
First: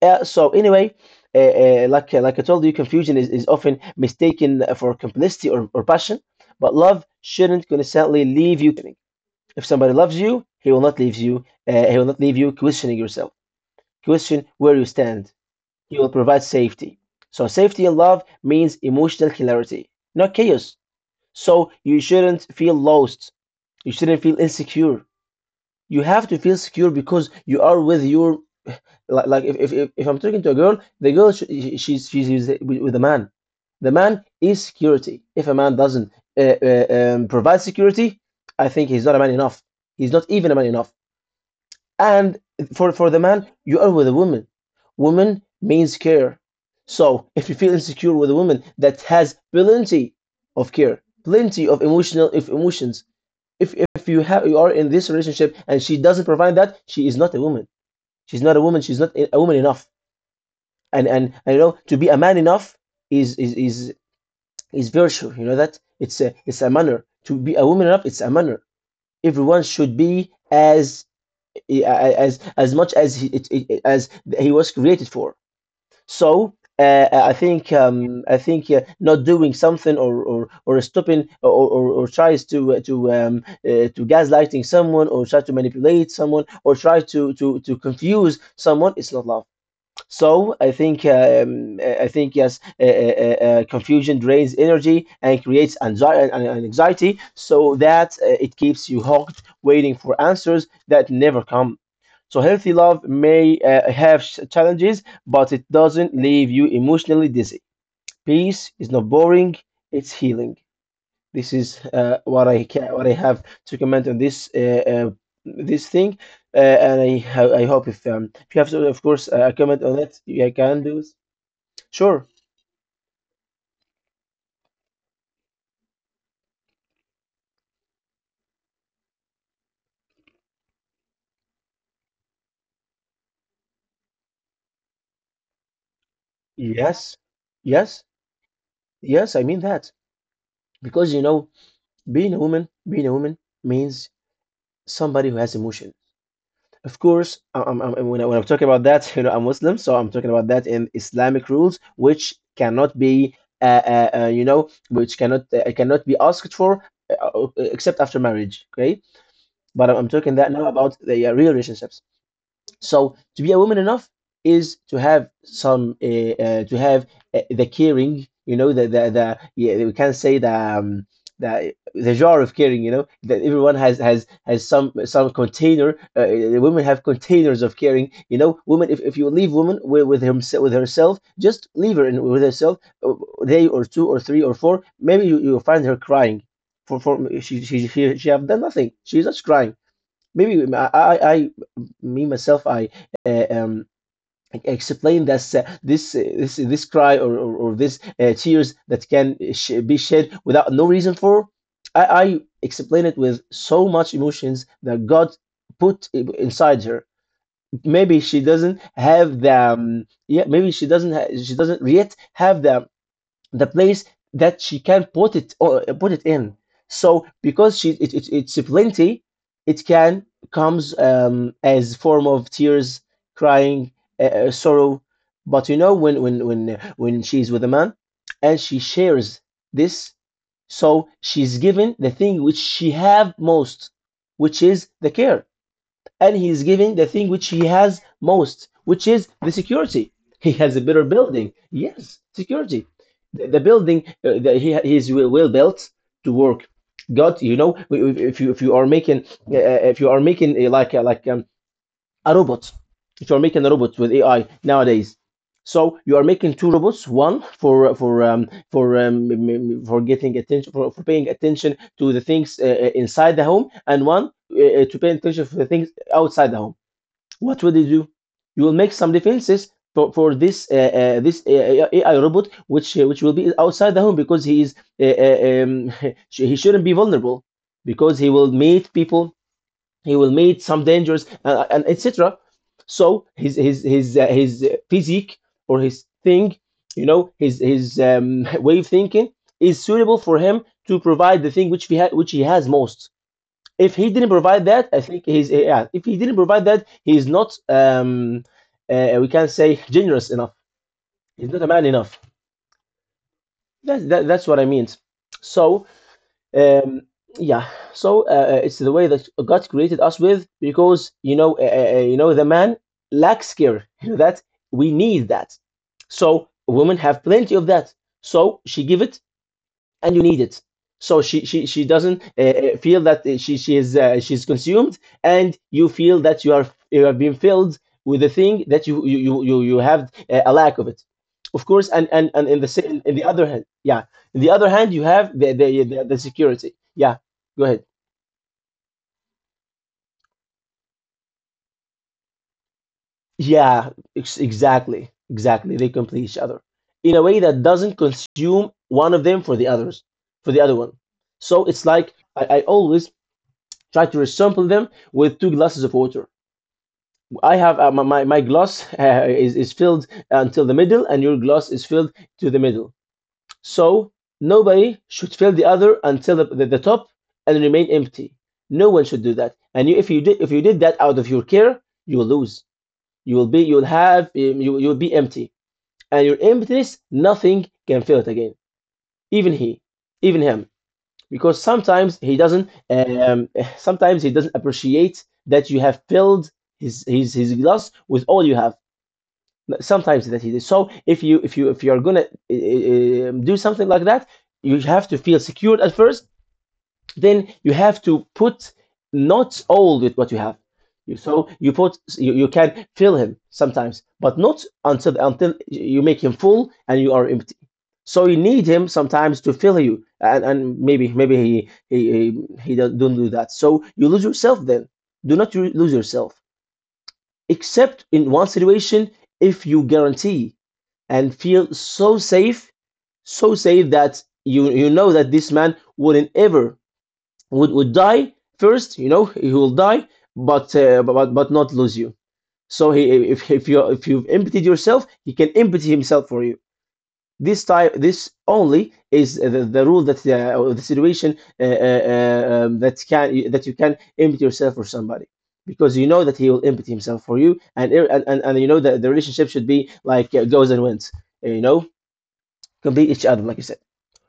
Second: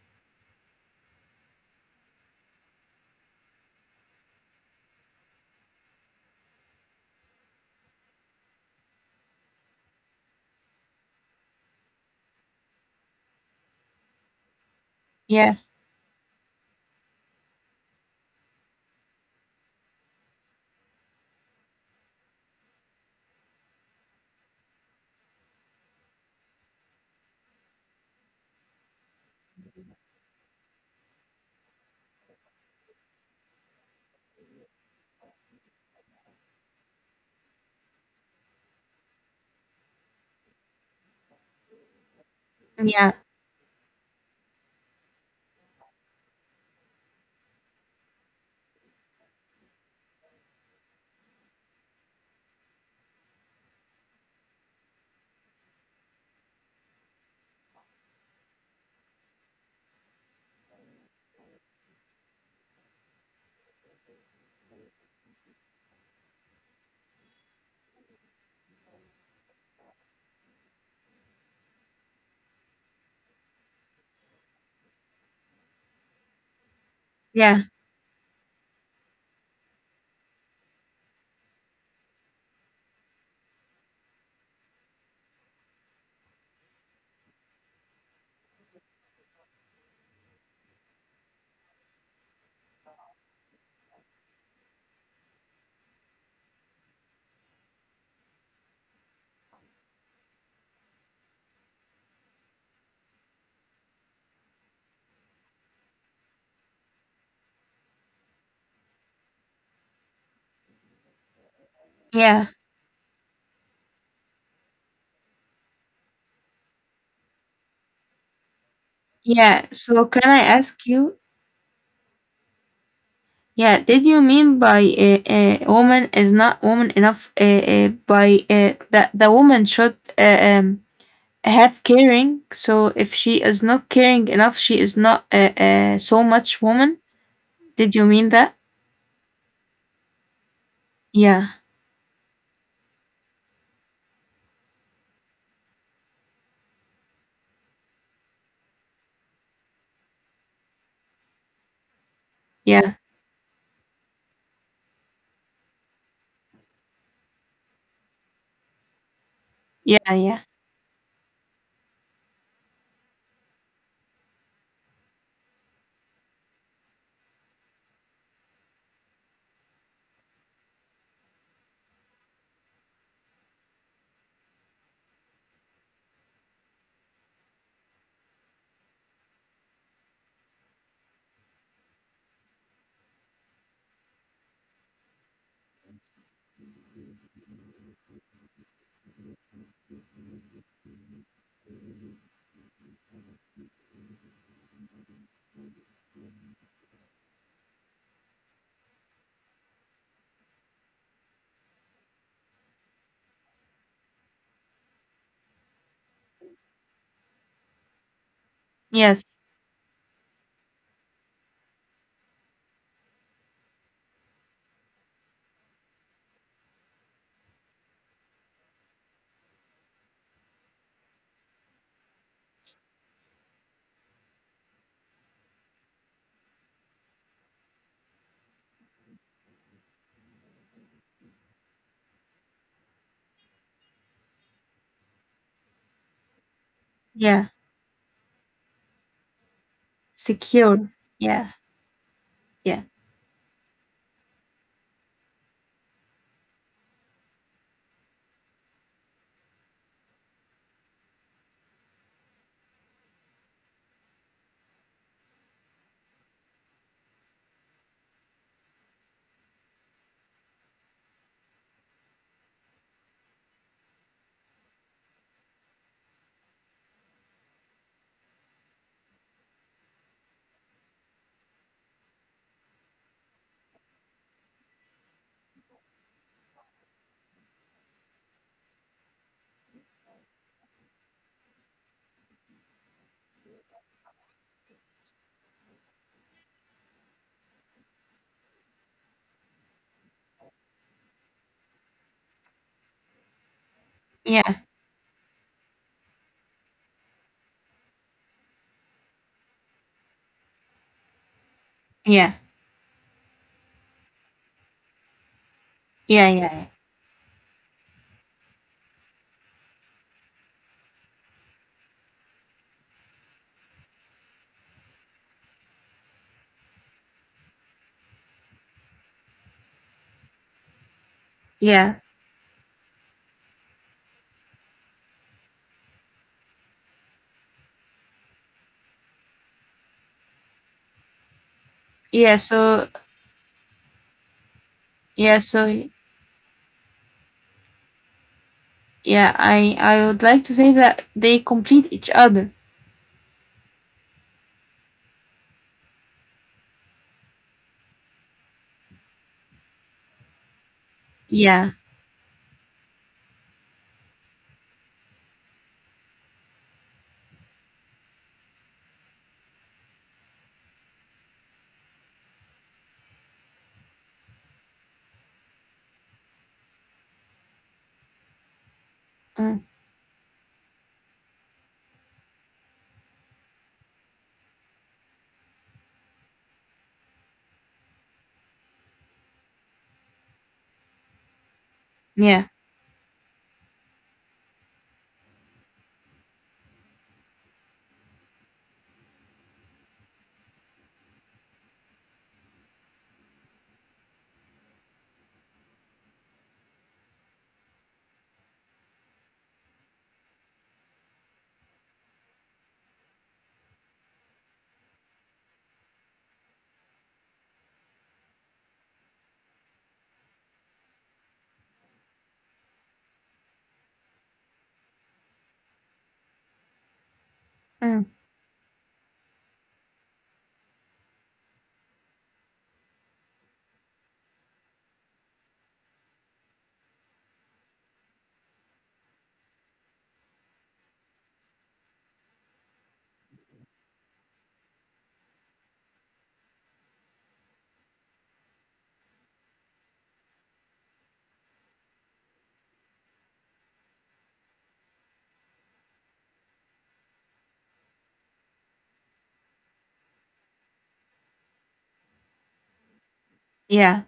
S1: Uh, so anyway, uh, uh, like uh, like I told you, confusion is, is often mistaken for complicity or, or passion. But love shouldn't consistently leave you questioning. If somebody loves you, he will not leave you. Uh, he will not leave you questioning yourself. Question where you stand.
S2: yeah,
S1: He will provide safety. So safety in love means emotional clarity, not chaos. So you shouldn't feel lost. You shouldn't feel insecure. You have to feel secure because you are with your like, like if, if if if I'm talking to a girl, the girl sh- she- she's she's with with a man. The man is security. If a man doesn't uh, uh, um, provide security, I think he's not a man enough. He's not even a man enough. And for for
S2: yeah,
S1: the man, you are with a woman. Woman means care. So if you feel insecure with a woman that has plenty of care, plenty of emotional of emotions, if if you have you are in this relationship and she doesn't provide that, she is not a woman. She's not a woman. She's not a woman enough. And and, and you know, to be a man enough is is is is virtue. You know that it's a it's a manner to be a woman enough. It's a manner. Everyone should be as as as much as he as he was created for. So uh, uh, I think
S2: yeah,
S1: um, I think uh, not doing something or or, or stopping or, or, or tries to uh, to um, uh, to gaslighting someone or try to manipulate someone or try to to to confuse someone. It's not love. So I think um, uh, I think yes, uh, uh, uh, uh, confusion drains energy and creates anxiety and anxiety, so that uh, it keeps you hooked, waiting for answers that never come. So healthy love may uh, have sh- challenges, but it doesn't leave you emotionally dizzy. Peace is not boring; it's healing. This is uh, what
S2: yeah.
S1: I ca- what I have to comment on this uh, uh, this thing, uh, and I ho- I hope if um if you have to, of course, uh, a
S2: Yeah,
S1: comment on
S2: so
S1: it,
S2: can I
S1: I can
S2: ask
S1: do it.
S2: you?
S1: Sure.
S2: Yeah, did you mean by a a woman is not woman enough? Uh, uh, by uh, that the woman should uh, um, have caring. So if she is not caring enough, she is not uh, uh, so much woman.
S1: Yes.
S2: Did
S1: Yes.
S2: you mean that?
S1: Yes, I mean that, because you know,
S2: Yeah,
S1: being a woman being a woman means somebody who has emotions. Of course, I- I'm, I'm, when, I, when I'm talking about that, you know, I'm Muslim, so I'm talking about that in Islamic rules, which cannot
S2: yeah,
S1: be, uh, uh, uh, you know, which cannot uh, cannot be asked for uh, uh, except after marriage. Okay, but I'm, I'm
S2: yeah,
S1: talking
S2: yeah.
S1: that now about the uh, real relationships. So to be a woman enough is to have some uh, uh, to have uh, the caring, you know, the the, the yeah, we can say the um, the the jar of caring, you know, that everyone has has has some some container. Uh, uh, women have containers of caring, you know. Women, if, if you leave woman with with, himself, with herself, just leave her in, with herself a day or two or three or four. Maybe you you find her crying. For, for she, she she she have done nothing. She's just crying. Maybe I, I, I me myself, I uh, um, explain that this, uh, this, uh, this, this cry or or, or this uh, tears that can sh be shed without no reason for. I, I explain it with so much emotions that God put i- inside her. Maybe she doesn't
S2: Yes,
S1: have the um, yeah. Maybe she doesn't ha she doesn't yet have the the place that she can put it or uh, put it in. So because she it, it, it's plenty, it can comes um, as form of tears, crying, uh, uh, sorrow. But you know when when when when she's with a man, and she shares this, so she's given the thing which she have most, which is the care, and he is giving the thing which
S2: yeah.
S1: he has most, which is the security. He has a
S2: Secure.
S1: better building.
S2: Yeah,
S1: Yes, security.
S2: yeah,
S1: The, the building uh, that he, he is well well built to work. God, you know, if you if you are making uh, uh, if you are making uh, like uh, like um, a robot. If you're making a robot with A I nowadays, so you are making two robots, one for for um, for um, for getting attention for, for paying attention to the things uh, uh, inside the home, and one uh, uh, to pay attention for the things outside the home. What will you do? You will make some defenses for for this uh, uh, this uh, A I robot, which uh, which will be outside the home because he is uh, uh, um, he shouldn't be vulnerable because he will meet people, he will meet some dangers, uh, uh, and etc. So his his his uh, his uh, physique or his thing, you know, his his um, way of thinking is suitable for him to provide the thing which he ha- which he has most. If he didn't
S2: yeah,
S1: provide that, I think he's uh, yeah, if he didn't provide that, he is not um uh, we can say generous enough, he's not a man enough.
S2: yeah,
S1: that's that, that's what I mean. So
S2: yeah, yeah,
S1: um, yeah, so uh, uh, it's the way that God created us with, because you know, uh, uh, uh, you know, the man lacks care. You know that we need that. So women have plenty of that. So she give it and you need it. So she she she
S2: yeah,
S1: doesn't uh, uh, feel that uh, she she is uh, she's consumed, and you feel that you are you have been filled with the thing that you you you you you have uh, a lack of it. Of course, and and
S2: yeah.
S1: and in the sa-
S2: So
S1: in the other hand, yeah, in the other hand, you
S2: yeah,
S1: have the the
S2: so
S1: the, the security. Yeah, go ahead.
S2: yeah, I I would like to say that they complete each other.
S1: Yeah, ex- exactly, exactly. They complete each other in a way that doesn't consume one of them for the others for the other one. So
S2: Yeah.
S1: it's like I, I always try to resample them with two glasses of water. I have uh, my, my my glass uh, is, is filled until the middle, and your glass is filled to the middle. So nobody should fill the other until the, the, the top and remain empty. No one should do that.
S2: Mm.
S1: And you, if you did if you did that out of your care, you will lose. You will be, you will have um, you you will be empty, and your emptiness nothing can fill it again. Even he, even him, because sometimes he
S2: Yeah.
S1: doesn't um, sometimes he doesn't appreciate that you have filled his, his his glass with all you have. Sometimes that he does. So if you if you if you're gonna uh, do something like that, you have to feel secured at first, then you have to put not all with what you have. So you put you, you can fill him sometimes, but not until until you make him full and you are empty. So you need him sometimes to fill you, and, and maybe maybe he he he does not do that. So you lose yourself then. Do not lose yourself, except
S2: Mm.
S1: in one situation, if you guarantee and feel so safe, so safe that you you know that this man wouldn't ever would would die first. You know, he will die, but uh, but but not lose you. So he if if you if you've emptied yourself, he can empty himself for you. This type, this only is the, the rule that uh, or the situation uh, uh, uh, um, that can that you can empty yourself for somebody, because you know that he will empty himself for you, and and and, and you know that the relationship should be like uh, goes and wins. You know, complete each other, like you said.
S2: Yeah.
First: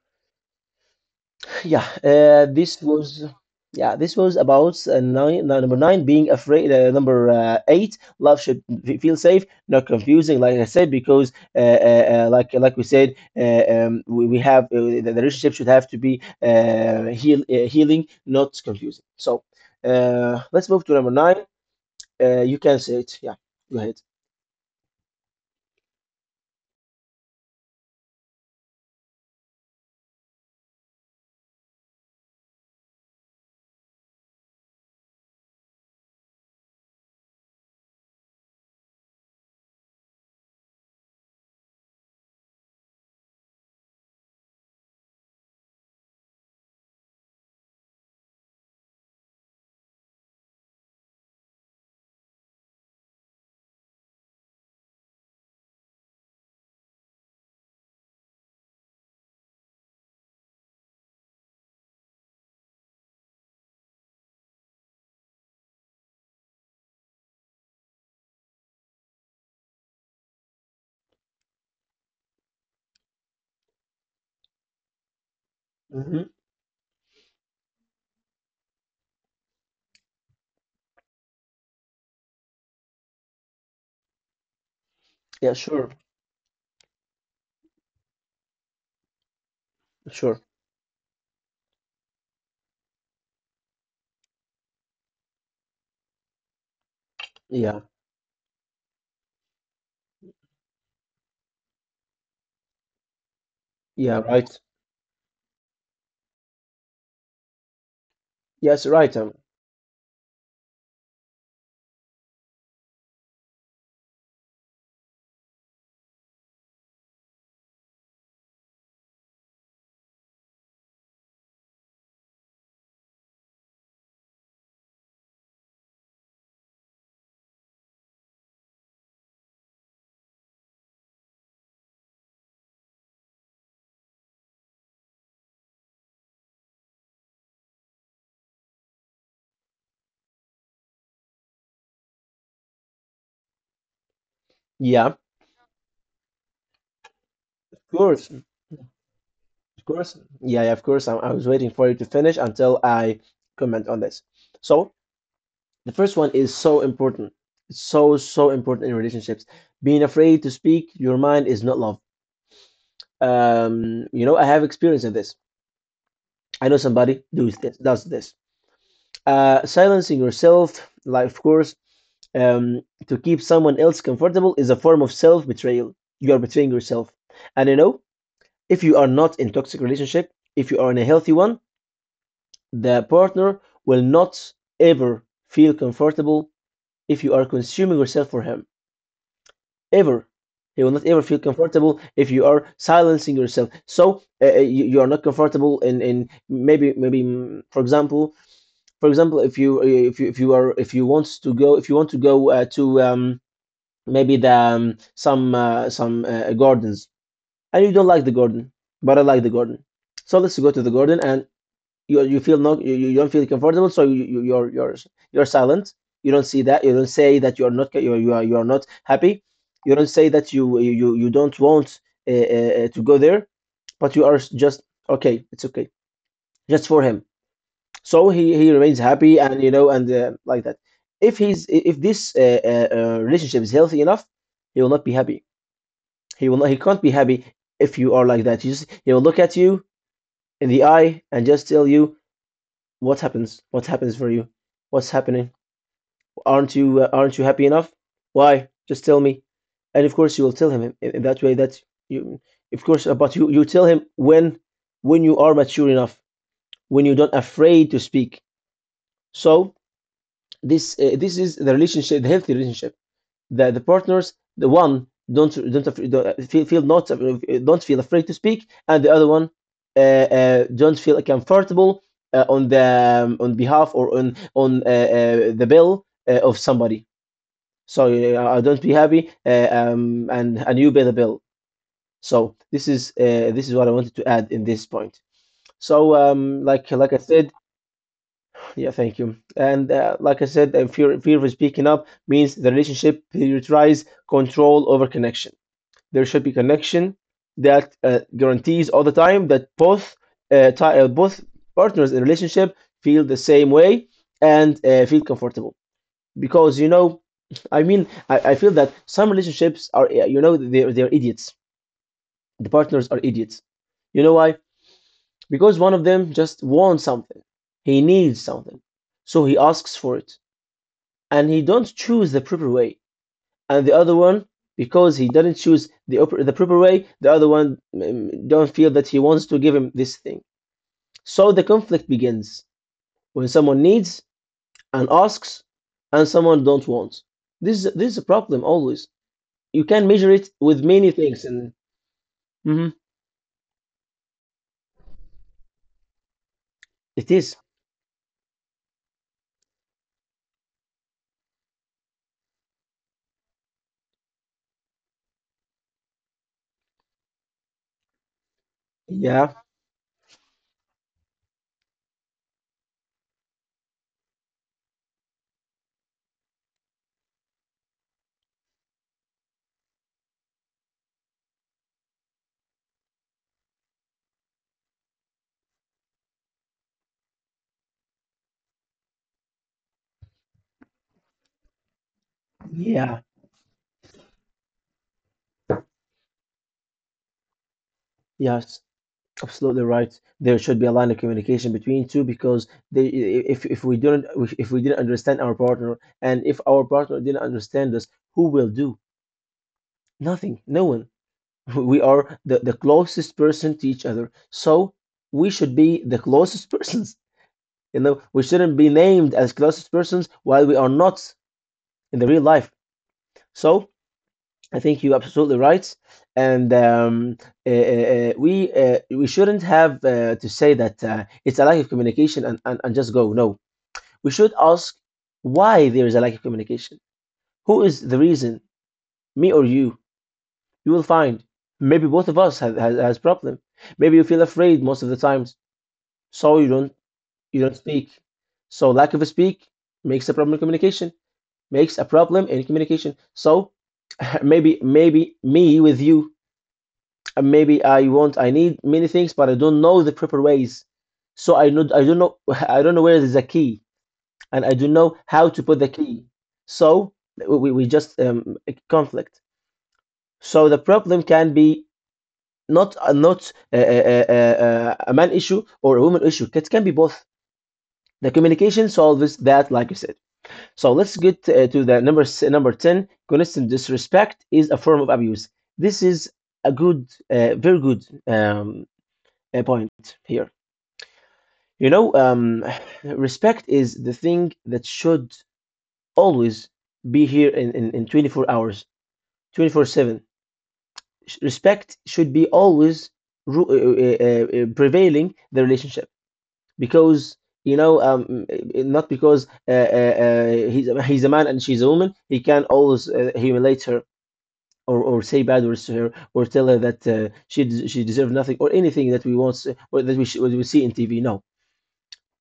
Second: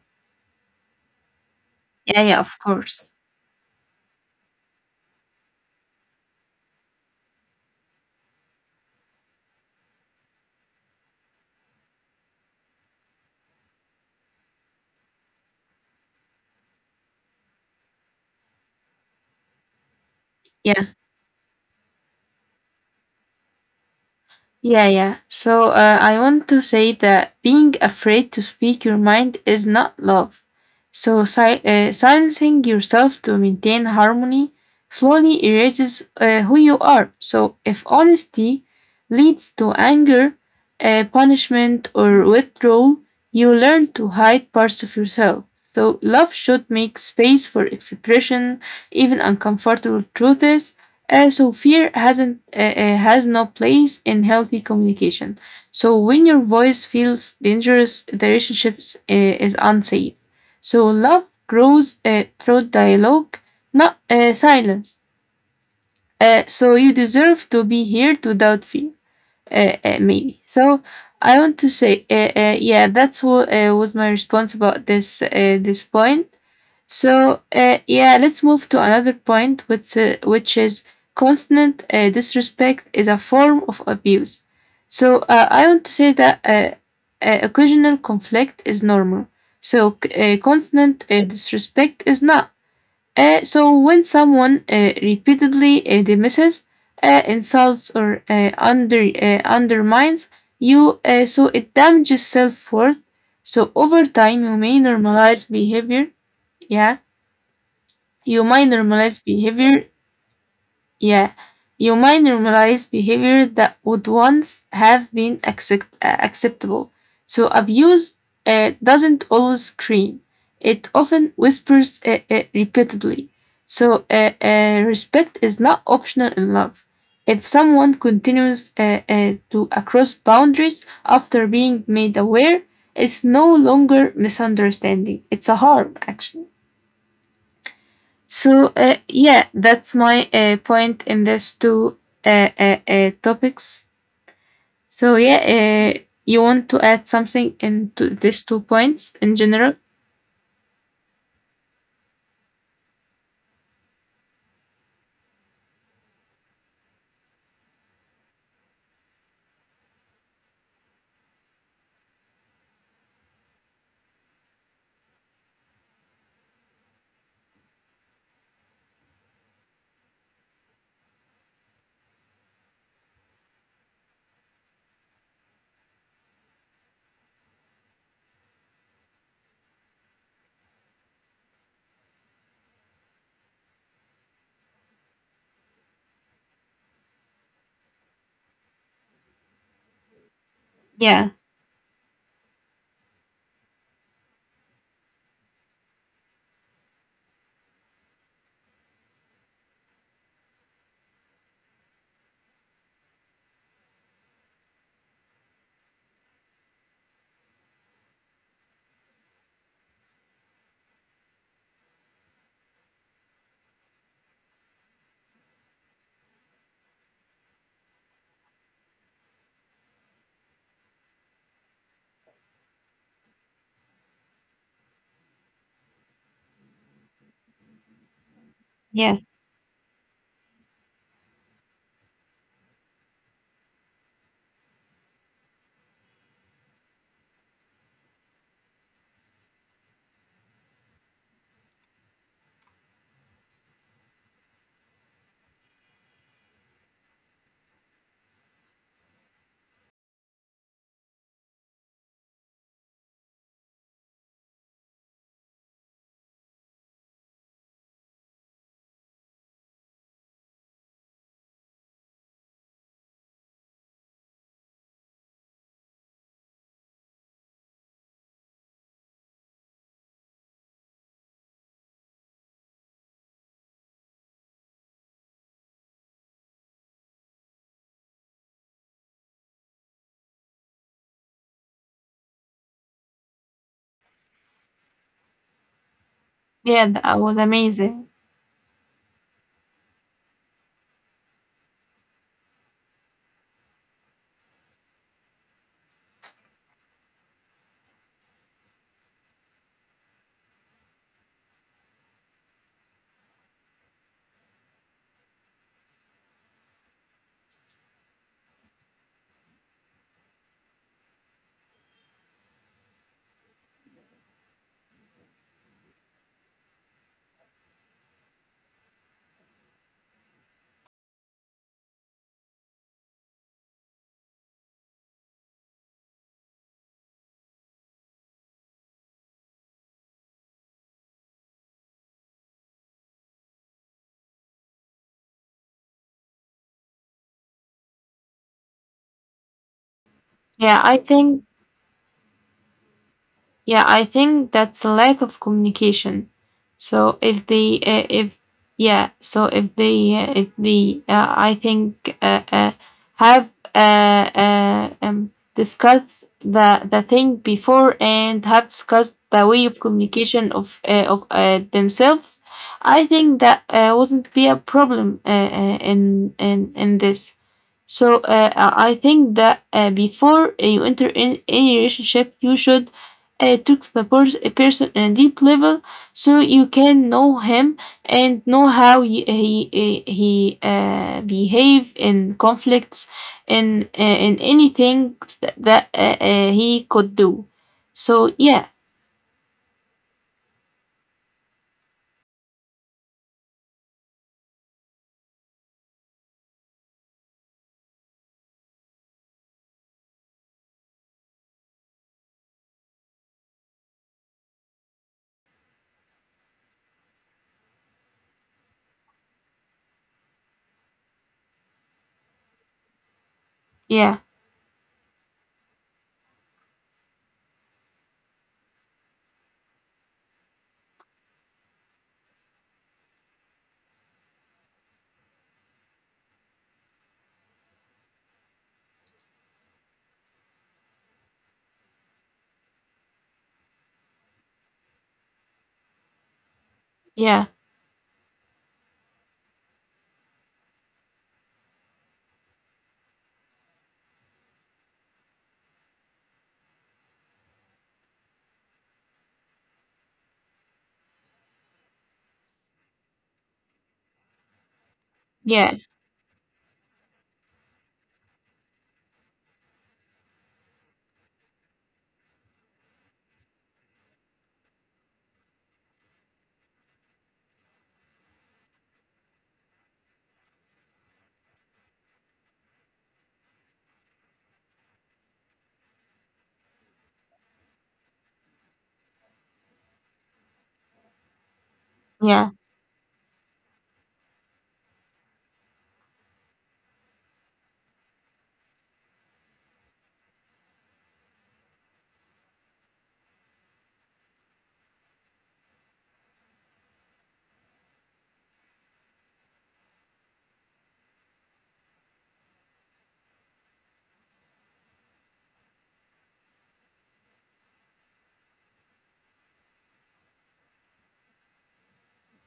S1: Yeah,
S2: Yeah. Yeah.
S1: uh,
S2: Of
S1: this
S2: course.
S1: was yeah, this was about uh, nine, nine, number nine, being afraid. Uh, number uh, eight, love should f- feel safe, not confusing. Like I said, because uh, uh, uh, like like we said, uh, um, we, we have uh, the, the relationship should have to be uh, heal, uh, healing, not confusing. So uh, let's move to number nine. Uh, you can say it. Yeah, go ahead.
S2: Yeah, yeah. So uh, I want to say that being afraid to speak your mind is not love. So si- uh, silencing yourself to maintain harmony slowly erases uh, who you are. So if honesty leads to anger, uh, punishment, or withdrawal, you learn to hide parts of yourself. So love should make space for expression, even uncomfortable truths, uh, so fear hasn't uh, uh, has no place in healthy communication. So when your voice feels dangerous, the relationship uh, is unsafe. So love grows uh, through dialogue, not uh, silence. Uh, so you deserve to be here without fear uh, uh, maybe. So I want to say, uh, uh, yeah, that's what uh, was my response about this uh, this point.
S1: hmm
S2: So uh, yeah, let's move to another point, which uh, which is constant uh, disrespect is a form of abuse. So uh,
S1: Yeah,
S2: I want
S1: sure,
S2: to say that uh, uh, occasional conflict is normal. So c- uh,
S1: sure.
S2: constant uh, disrespect is not. Uh, so when someone uh, repeatedly uh, dismisses, uh,
S1: Yeah,
S2: insults, or uh, under uh, undermines you, uh, so it damages self worth. So over
S1: yeah,
S2: time, you
S1: right.
S2: may normalize behavior. Yeah, you might
S1: Yes, right.
S2: normalize
S1: Um,
S2: behavior. Yeah, you might normalize behavior that would once have been accept- uh, acceptable. So abuse uh, doesn't always scream; it often whispers uh, uh, repeatedly. So uh, uh, respect is not optional in love. If someone continues uh, uh, to cross boundaries after being made aware, it's no longer misunderstanding. It's a harm, actually. So uh, yeah, that's my uh, point in these two uh, uh, uh, topics.
S1: yeah.
S2: So yeah, uh, you want to add something
S1: Of
S2: into
S1: course, of
S2: these two points in general?
S1: course. Yeah, yeah, of course. I, I was waiting for you to finish until I comment on this. So, the first one is so important. It's so, so important in relationships. Being afraid to speak your mind is not love. Um, you know, I have experience in this. I know somebody does this, does this. Uh, silencing yourself, like, of course, um, to keep someone else comfortable is a form of self-betrayal. You are betraying yourself. And you know, if you are not in toxic relationship, if you are in a healthy one, the partner will not ever feel comfortable if you are consuming yourself for him. Ever. He will not ever
S2: Yeah,
S1: feel comfortable if you are silencing yourself. So uh, uh, you, you are not comfortable in, in maybe maybe mm, for example, for example if you uh, if you if you are if you want to go if you want to go uh, to um, maybe the um, some uh, some uh, gardens, and you don't like the garden, but I like the garden, so let's go to the garden, and you you feel not you, you don't feel comfortable. So you, you you're you're you're silent. You don't see that you don't say that you're not you're, you are you are not happy. You don't say that you you you don't want uh, uh, to go there, but you are just, "Okay, it's okay," just for him, so he he remains
S2: yeah.
S1: happy, and you know, and uh, like that. If he's if this uh, uh, uh, relationship is healthy enough, he will not be happy, he will not he can't be happy. If you are like that, you just, he will look at you in the eye and just tell you, "What happens? What happens for you? What's happening? Aren't you uh, aren't you happy enough? Why? Just tell me." And of course, you will tell him in, in that way that you, of course, uh, but you you tell him when when you are mature enough, when you're not afraid to speak. So this uh, this is the relationship, the healthy relationship. the, the partners, the one don't don't, don't feel, feel not uh, don't feel afraid to speak, and the other one uh, uh, don't feel comfortable uh, on the um, on behalf, or on on uh, uh, the bill uh, of somebody. So uh, I don't be happy uh, um, and and you pay the bill. So this is uh, this is what I wanted to add in this point. So um,
S2: Yeah,
S1: like like I
S2: that was
S1: said.
S2: amazing.
S1: Yeah, thank you. And uh, like I said, uh, fear fear of speaking up means the relationship prioritize control over connection. There should be connection that uh, guarantees all the time that both uh, uh, both partners in relationship feel the same way and uh, feel comfortable. Because you know, I mean, I, I feel that some relationships are, uh, you know they're, they're idiots. The partners are idiots. You know why? Because one of them just wants something, he needs something, so he asks for it, and he don't choose the proper way. And the other one, because he didn't choose the the proper way, the other one, mm, don't feel that he wants to give him this thing. So the conflict begins when someone needs and asks, and someone don't want. This is this is a problem always. You can measure it
S2: Yeah,
S1: with
S2: I
S1: many
S2: think
S1: things, and Mhm.
S2: Yeah, I think that's a lack of communication. So
S1: It
S2: if
S1: is.
S2: they, uh, if yeah, so if they, uh, if they, uh, I think, uh, uh, have uh, uh, um, discussed the the thing before and have discussed the
S1: Yeah,
S2: way of communication of uh, of uh, themselves. I think that uh, wouldn't be a problem uh, uh, in in in this. So uh, I I think that uh, before uh, you enter in any relationship, you should uh, talk to the pers- a person on a deep level, so you can know him and know how he uh, he, uh, he uh, behave in conflicts
S1: yeah,
S2: and uh, in anything that, that uh, uh, he could do. So yeah,
S1: yes, absolutely right. There should be a line of communication between two, because they, i- if, if we didn't, if we didn't understand our partner, and if our partner didn't understand us, who will do? Nothing. No one. We are the, the closest person to each other. So we should be the closest persons. You know, we shouldn't be named as closest persons while we are not in the real life. So
S2: yeah,
S1: I think you're absolutely right. And um, uh, uh, we, uh, we shouldn't have uh, to say that uh, it's a lack of communication and, and, and just go. No, we should ask why there is a lack of communication. Who is the reason? Me or you? You will find maybe both of us have has, has problem. Maybe you feel afraid most of the times, so you don't,
S2: yeah,
S1: you don't speak. So lack of a speak makes a problem in communication, makes a problem in communication. So maybe, maybe me with you, and maybe I want, I need many things, but I don't know the proper ways. So i know I don't know, I don't know where there's a key, and I don't know how to
S2: yeah,
S1: put the key. So we, we just um, conflict. So the problem can be not uh, not uh, uh, uh, uh, a man issue or a woman issue. It can be both. The communication solves that, like you said. So let's get uh, to the number, s- number ten. Constant disrespect is a form of abuse. This is a good, uh, very good um, uh, point here. You know,
S2: yeah,
S1: um, respect is the thing that should always be here in, in, in twenty-four hours, twenty-four seven. Respect should be always ru- uh, uh, uh, prevailing the relationship. Because you know, um not because uh, uh, uh, he's a- he's a man and she's a woman, he can always uh, humiliate her, or, or say bad words to her, or tell her that uh, she des- she deserves nothing, or anything that we want or that we sh- we see in T V. No,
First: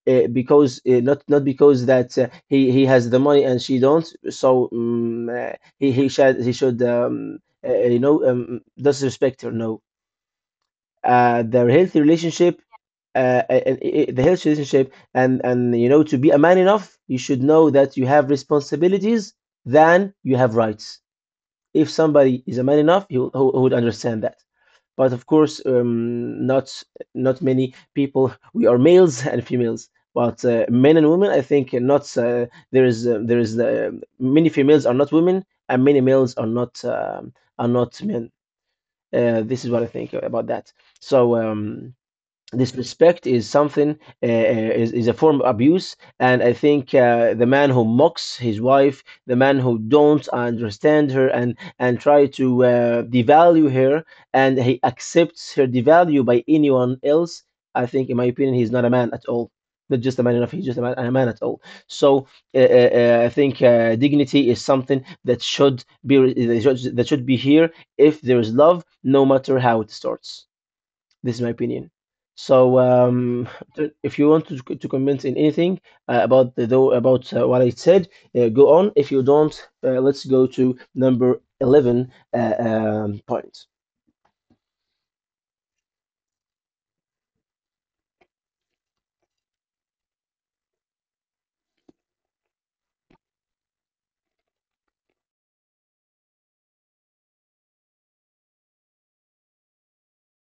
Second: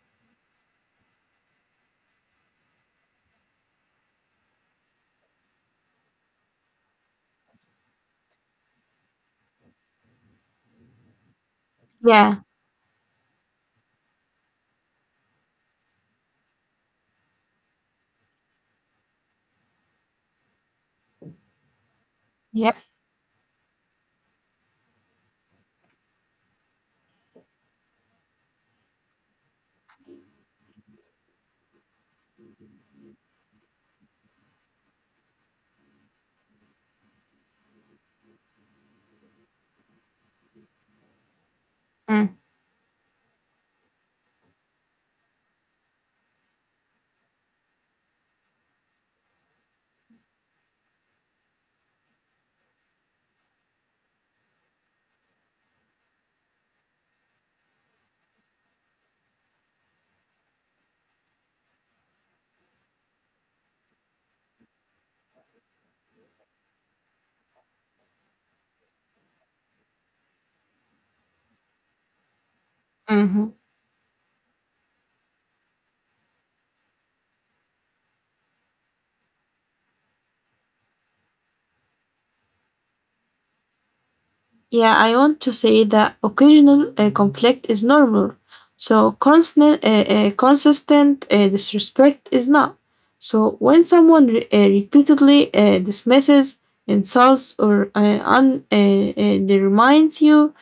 S1: uh, because uh, not, not because that uh, he he has the money and she don't. So um, uh, he he should, he should um, uh, you know, um, disrespect her. No, uh, their healthy
S2: yeah,
S1: relationship, uh, and i- the healthy relationship. and and you know, to be a man enough, you should know that you have responsibilities than you have rights. If somebody is a
S2: yeah.
S1: man enough, he, will, he would understand that. But of course, um, not, not many people. We are males and females, but uh, men and women, I think not uh, there is uh, there is, uh, many females are not women, and many males are not, um, are not men. Uh, this is what I think about that. So, um disrespect is something, uh, uh, is, is a form of abuse. And I think, uh, the man who mocks his wife, the man who don't understand her, and and try to uh, devalue her, and he accepts her devalue by anyone else, I think in my opinion he's not a man at all. Not just a man enough, he's just a man, a man at all. So uh, uh, uh, I think, uh, dignity is something that should be, that should that should be here if there is love, no matter how it starts. This is my opinion. So,
S2: Mm-hmm.
S1: um, t- if you want to, to comment in anything uh, about the though about uh, what I said, uh, go on. If you don't, uh, let's go to number eleven uh, um, point.
S2: Yeah, I want to say that occasional uh, conflict is normal. So constant, uh, uh, consistent uh, disrespect is not. So when someone re- uh, repeatedly uh, dismisses, insults, or uh, un- uh, uh, demands you,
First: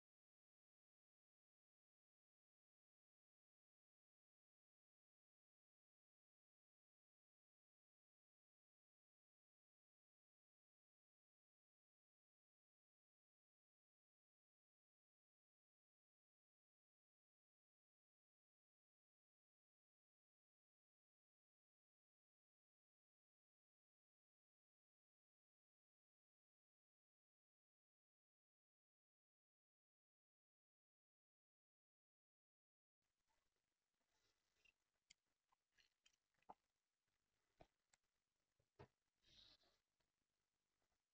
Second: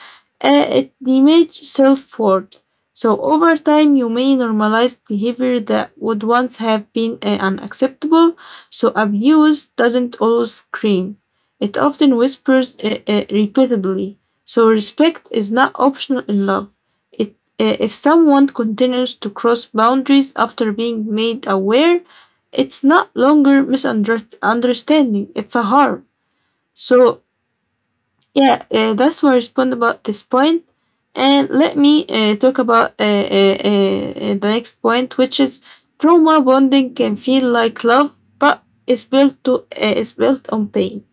S2: uh, it damages self worth. So, over time, you may normalize behavior that would once have been uh, unacceptable. So, abuse doesn't always scream, it often whispers uh, uh, repeatedly. So, respect is not optional in love. It, uh, if someone continues to cross boundaries after being made aware, it's not longer misunderstanding, it's a harm. So, yeah, uh, that's my respond about this point. And let me uh, talk about uh, uh, uh, uh, the next point, which is trauma bonding can feel like love, but it's built to uh, it's built on pain.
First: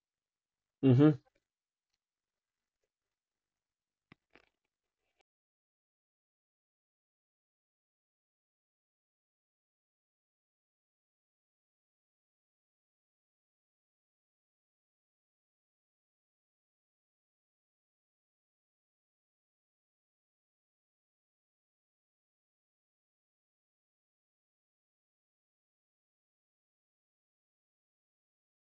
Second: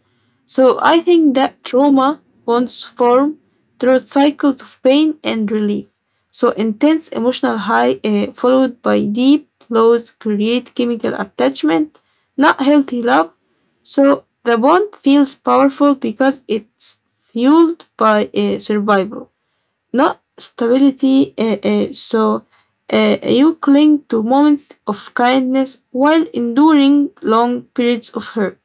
S2: So I
S1: Mm-hmm.
S2: think that trauma once formed through cycles of pain and relief. So intense emotional high uh, followed by deep lows create chemical attachment, not healthy love. So the bond feels powerful because it's fueled by uh, survival, not stability. Uh, uh, so uh, you cling to moments of kindness while enduring long periods of hurt.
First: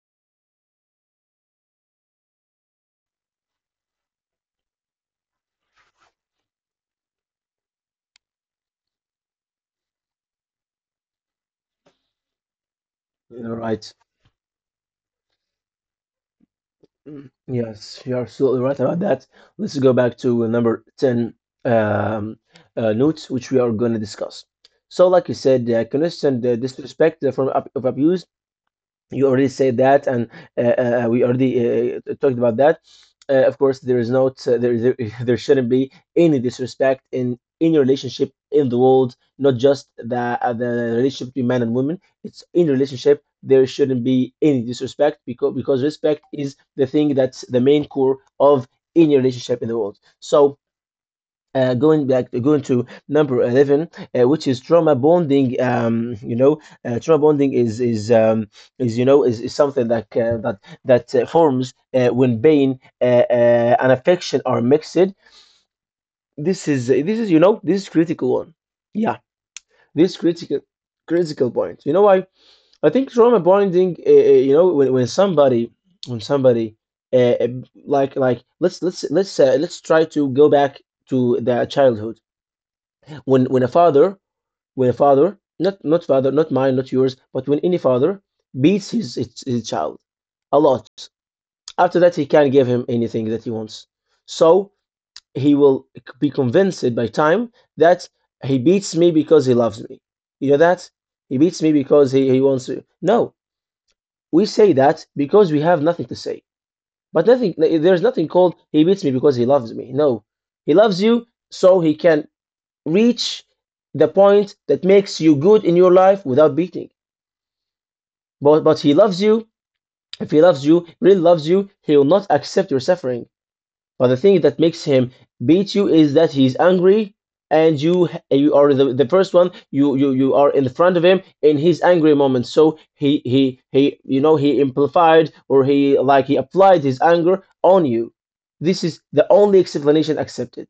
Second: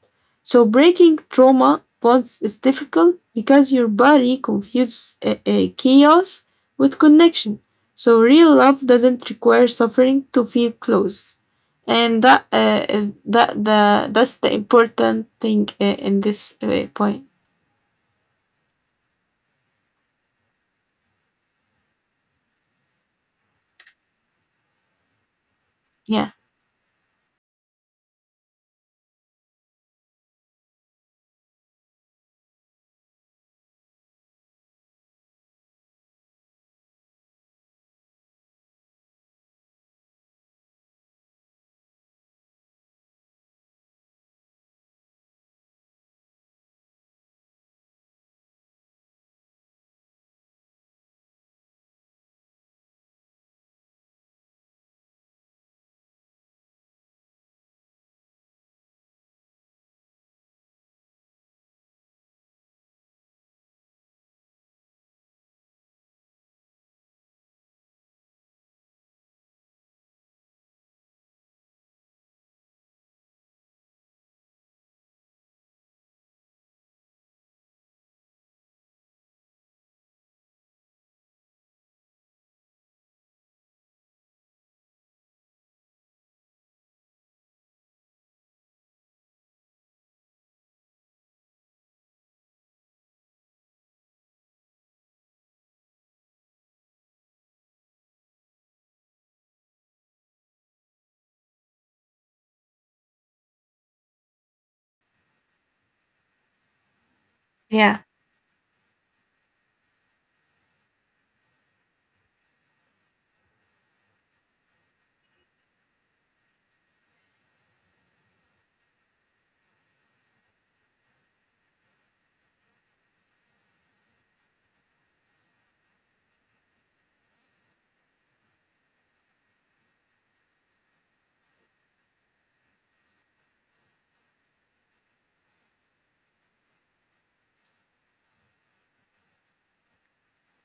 S2: So breaking trauma bonds is difficult because your body confuses uh, uh, chaos with connection. So real love doesn't require suffering to feel close, and that uh, uh, that
S1: All right.
S2: the that's the important thing uh, in this uh, point.
S1: Mm, yes, you're absolutely right about that. Let's go back to number ten um, uh, notes, which we are going to discuss. So, like you said, uh,
S2: Yeah,
S1: constant uh, disrespect from ab- of abuse you already said that and uh, uh, uh, we already uh, uh, talked about that, uh, of course there is not uh, there, there there shouldn't be any disrespect in any relationship in the world, not just the uh, the relationship between man and woman. It's in relationship there shouldn't be any disrespect, because because respect is the thing that's the main core of any relationship in the world. So uh, going back going to number eleven, uh, which is trauma bonding. Um, you know, uh, trauma bonding is is um, is, you know, is, is something that uh, that that uh, forms uh, when pain uh, uh, and affection are mixed. This is this is you know, this is critical one, yeah. This critical, critical point, you know why? I think trauma bonding, uh, uh, you know, when, when somebody, when somebody uh, uh, like like let's let's let's uh, let's try to go back to their childhood. When, when a father, when a father, not not father not mine, not yours, but when any father beats his his, his child a lot, after that he can not give him anything that he wants. So he will be convinced by time that he beats me because he loves me. You know that he beats me because he, he wants to. No, we say that because we have nothing to say. But nothing, there's
S2: yeah,
S1: nothing called he beats me because he loves me. No, he loves you, so he can reach the point that makes you good in your life without beating. But but he loves you. If he loves you, really loves you, he will not accept your suffering. But the thing that makes him beat you is that he's angry, and you you are the, the first one. You, you, you are in the front of him in his angry moment, so he he he, you know, he amplified, or he, like, he applied his anger on you. This is the only explanation accepted.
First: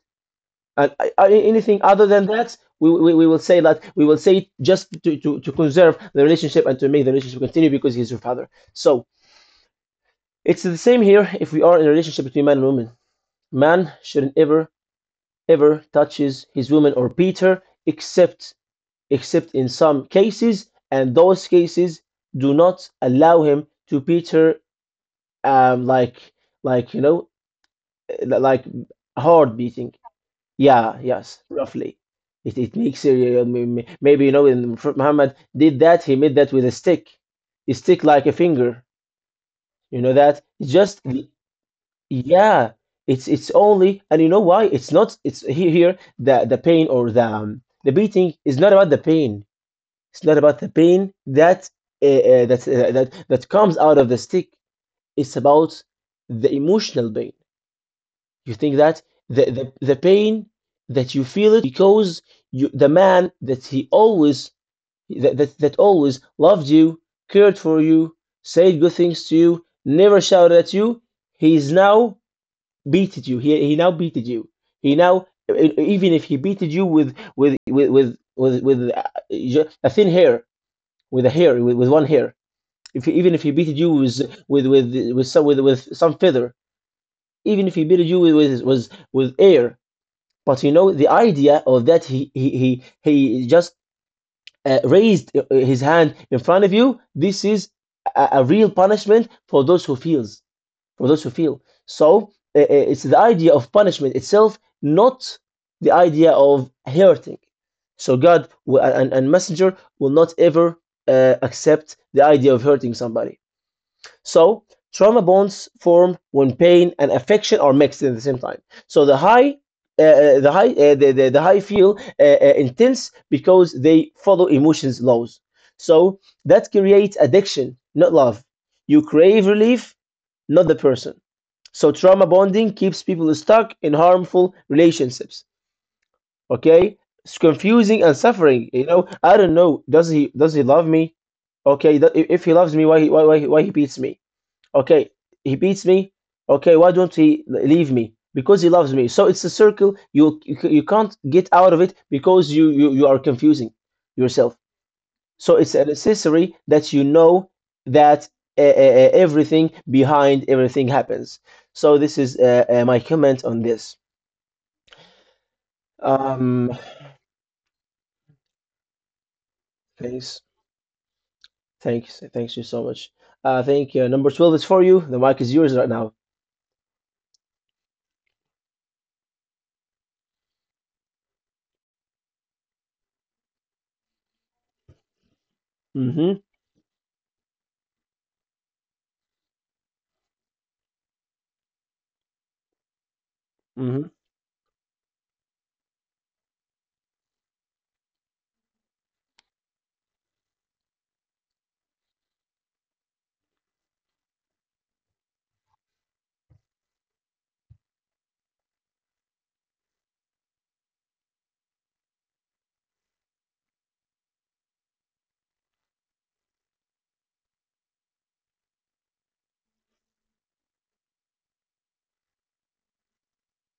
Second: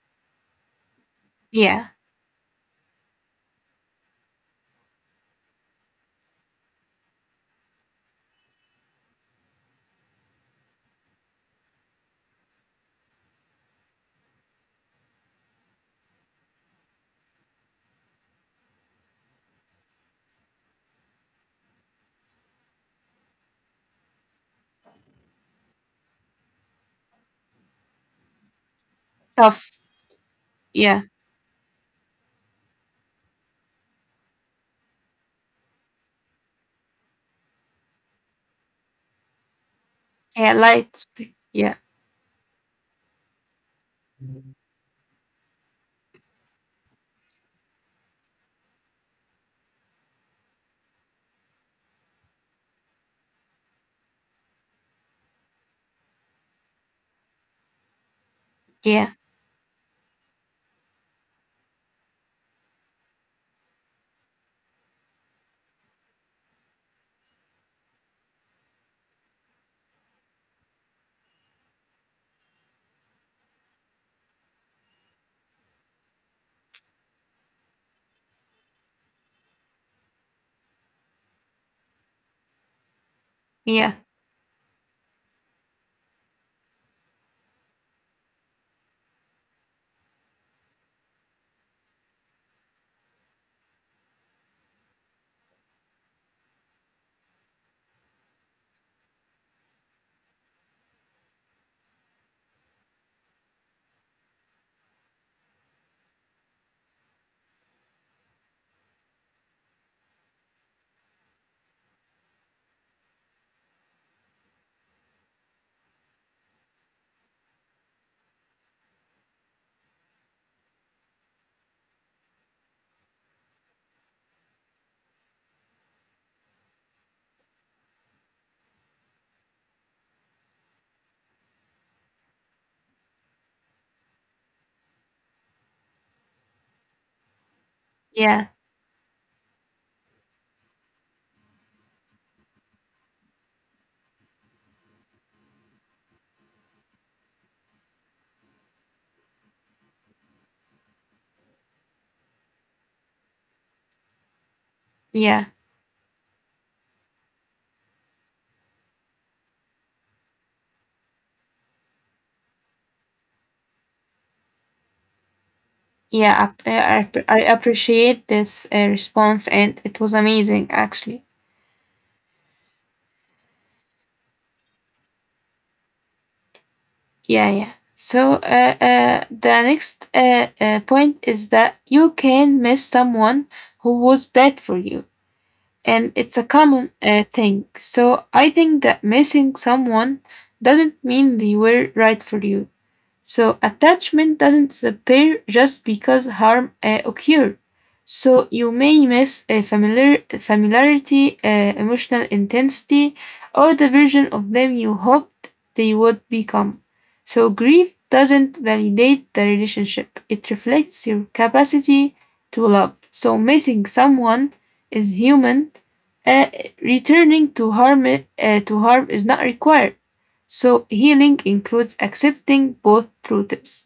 S1: And I- I- anything
S2: yeah.
S1: other than that, we, we, we will say that, we will say just to, to, to conserve the relationship and to make the relationship continue because he's your father. So it's the same here, if we are in a relationship between man and woman. Man shouldn't ever, ever touch his, his woman or beat her, except except in some cases, and those cases do not allow him to beat her. Um like, like you know like hard
S2: Tough.
S1: beating. Yeah,
S2: Yeah.
S1: yes, roughly. It it makes it, uh, may- may- maybe, you know, when Prophet Muhammad did that, he made that with a stick, a stick like a finger. You know that?
S2: Yeah,
S1: It's just
S2: lights. Yeah,
S1: yeah, it's it's only. And you know why? It's not. It's he- here the the pain, or the um, the beating is not about the pain. It's not about the pain that uh, uh, that uh, that that comes out of the stick. It's about the emotional pain. You think that
S2: yeah,
S1: the, the, the pain that you feel it because you, the man that he always that, that, that always loved you, cared for you, said good things to you, never shouted at you, he is now beated you. He, he now beated you. He now e- even if he beated you with with with with with, with uh, a thin hair, with a hair, with, with one hair. If he, even if he beated you
S2: yeah,
S1: with with with with some with, with some feather, even if he beated you with with, with, with air, but you know, the idea of that he he he, he just uh, raised uh, his hand in front of you. This is a, a real punishment for those who feels, for those who feel. So uh, uh, it's the idea of punishment itself, not the idea of hurting. So God w- and, and messenger will not ever uh, accept the idea of hurting somebody. So trauma bonds form when pain and affection are mixed at the same time. So the high uh, uh, the high uh, the, the, the high feel uh, uh, intense because they follow emotions laws. So that creates addiction, not love. You crave relief, not the person. So trauma bonding keeps people stuck in harmful relationships. Okay, it's confusing and
S2: yeah,
S1: suffering. You know, I don't know. Does he, does he love me? Okay, that, if if he loves me, why he why, why, why he beats me? Okay, he beats me. Okay, why don't he leave me? Because he loves me. So it's a circle. You you, you can't get out of it because you, you you are confusing yourself.
S2: yeah,
S1: So it's a necessary that you know that uh, uh, uh, everything behind everything happens. So this is uh, uh, my comment on this.
S2: yeah. I, I,
S1: Um,
S2: app- I appreciate this uh, response, and it was
S1: thanks,
S2: amazing, actually.
S1: thanks, thanks you so much. I think uh, number twelve is for you. The mic is yours right now.
S2: Yeah, yeah. So, uh, uh, the next uh, uh, point is that you can miss someone who was bad for you, and it's a
S1: Mm-hmm.
S2: common uh, thing. So, I think that missing someone doesn't mean they were right for you. So
S1: Mm-hmm.
S2: attachment doesn't disappear just because harm uh, occurred. So you may miss a familiar, familiarity, uh, emotional intensity, or the version of them you hoped they would become. So grief doesn't validate the relationship. It reflects your capacity to love. So missing someone is human. Uh, Returning to harm, uh, to harm is not required. So, healing includes accepting both truths.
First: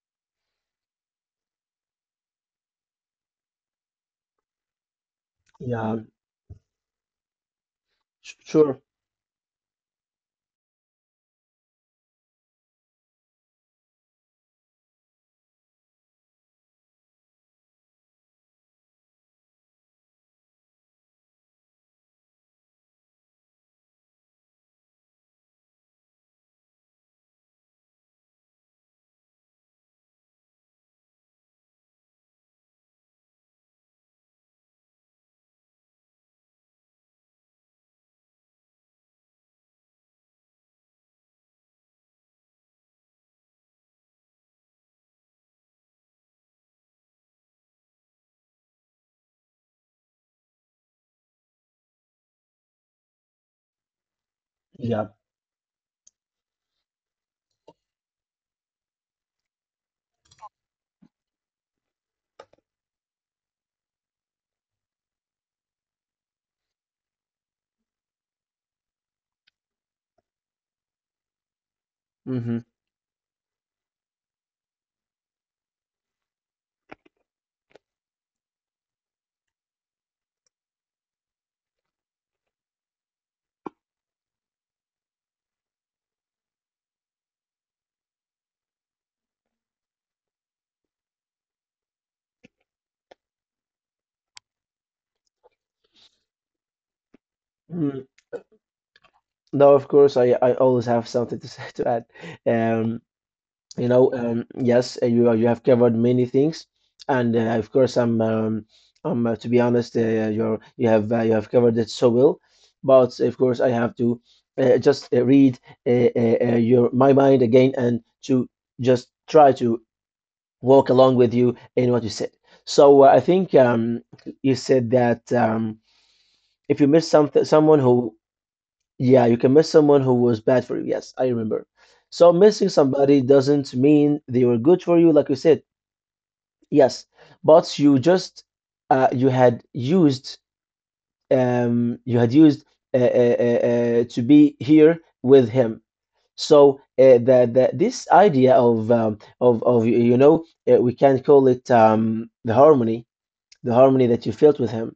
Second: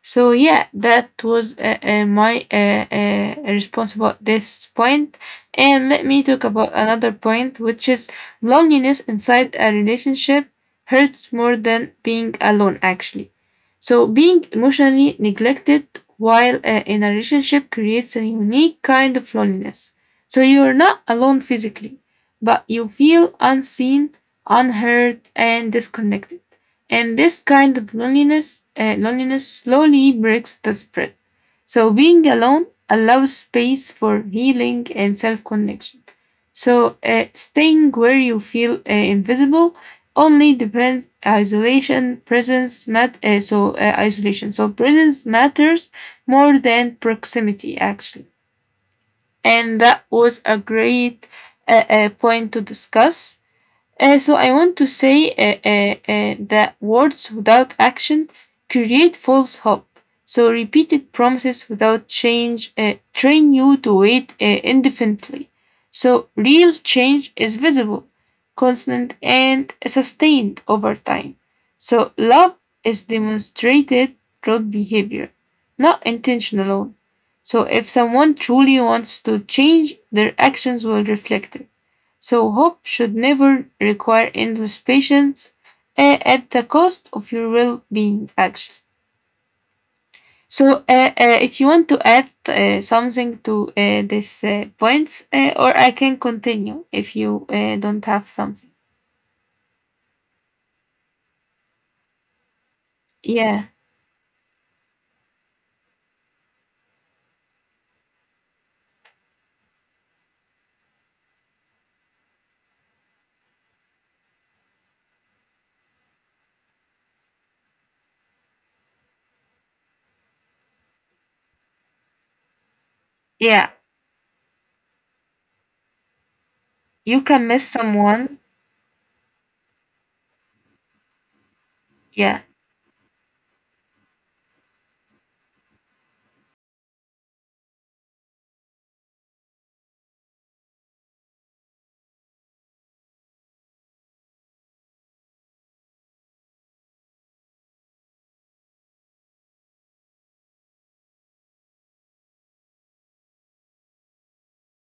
S2: So yeah, that was uh, uh, my uh, uh, response about this point. And
S1: Yeah,
S2: let me talk about another point, which is
S1: sure.
S2: loneliness inside a relationship hurts more than being alone, actually. So being emotionally neglected while uh, in a relationship creates a unique kind of loneliness. So you're not alone physically, but you feel unseen, unheard, and disconnected. And this kind of loneliness, uh, loneliness slowly breaks the spread. So being alone allows space for healing and self-connection. So uh, staying where you feel uh, invisible only depends isolation, presence mat- uh, so uh, isolation, so presence matters more than proximity, actually. And that was a great uh, uh, point to discuss. Uh, so I want to
S1: Yeah.
S2: say uh, uh, uh, that words without action create false hope. So repeated promises without change uh, train you to wait uh, indefinitely. So real change is visible, constant, and sustained over time. So love
S1: Mm-hmm.
S2: is demonstrated through behavior, not intention alone. So if someone truly wants to change, their actions will reflect it. So hope should never require endless patience uh, at the cost of your well-being, actually. So uh, uh, if you want to add uh, something to uh, this uh, points, uh, or I can continue if you uh,
S1: Mm-hmm.
S2: don't have something.
S1: No, of course, I I always have something to say to add. Um,
S2: Yeah,
S1: you know, um, yes, uh, you you have covered many things, and uh, of course, I'm um, I'm, uh, to be honest, uh, you're you have uh, you have covered it so well, but of course, I have to uh, just uh, read uh, uh, uh, your my mind again and to just try to walk along with you in what you said. So uh, I think
S2: yeah.
S1: um, you said that um, if you miss
S2: You
S1: something,
S2: can miss
S1: someone who,
S2: someone.
S1: yeah, you can miss someone who was bad for you. Yes, I remember. So
S2: Yeah,
S1: missing somebody doesn't mean they were good for you, like you said. Yes, but you just uh, you had used um, you had used uh, uh, uh, uh, to be here with him. So uh, the, the this idea of um, of of you know, uh, we can call it, um, the harmony, the harmony that you felt with him,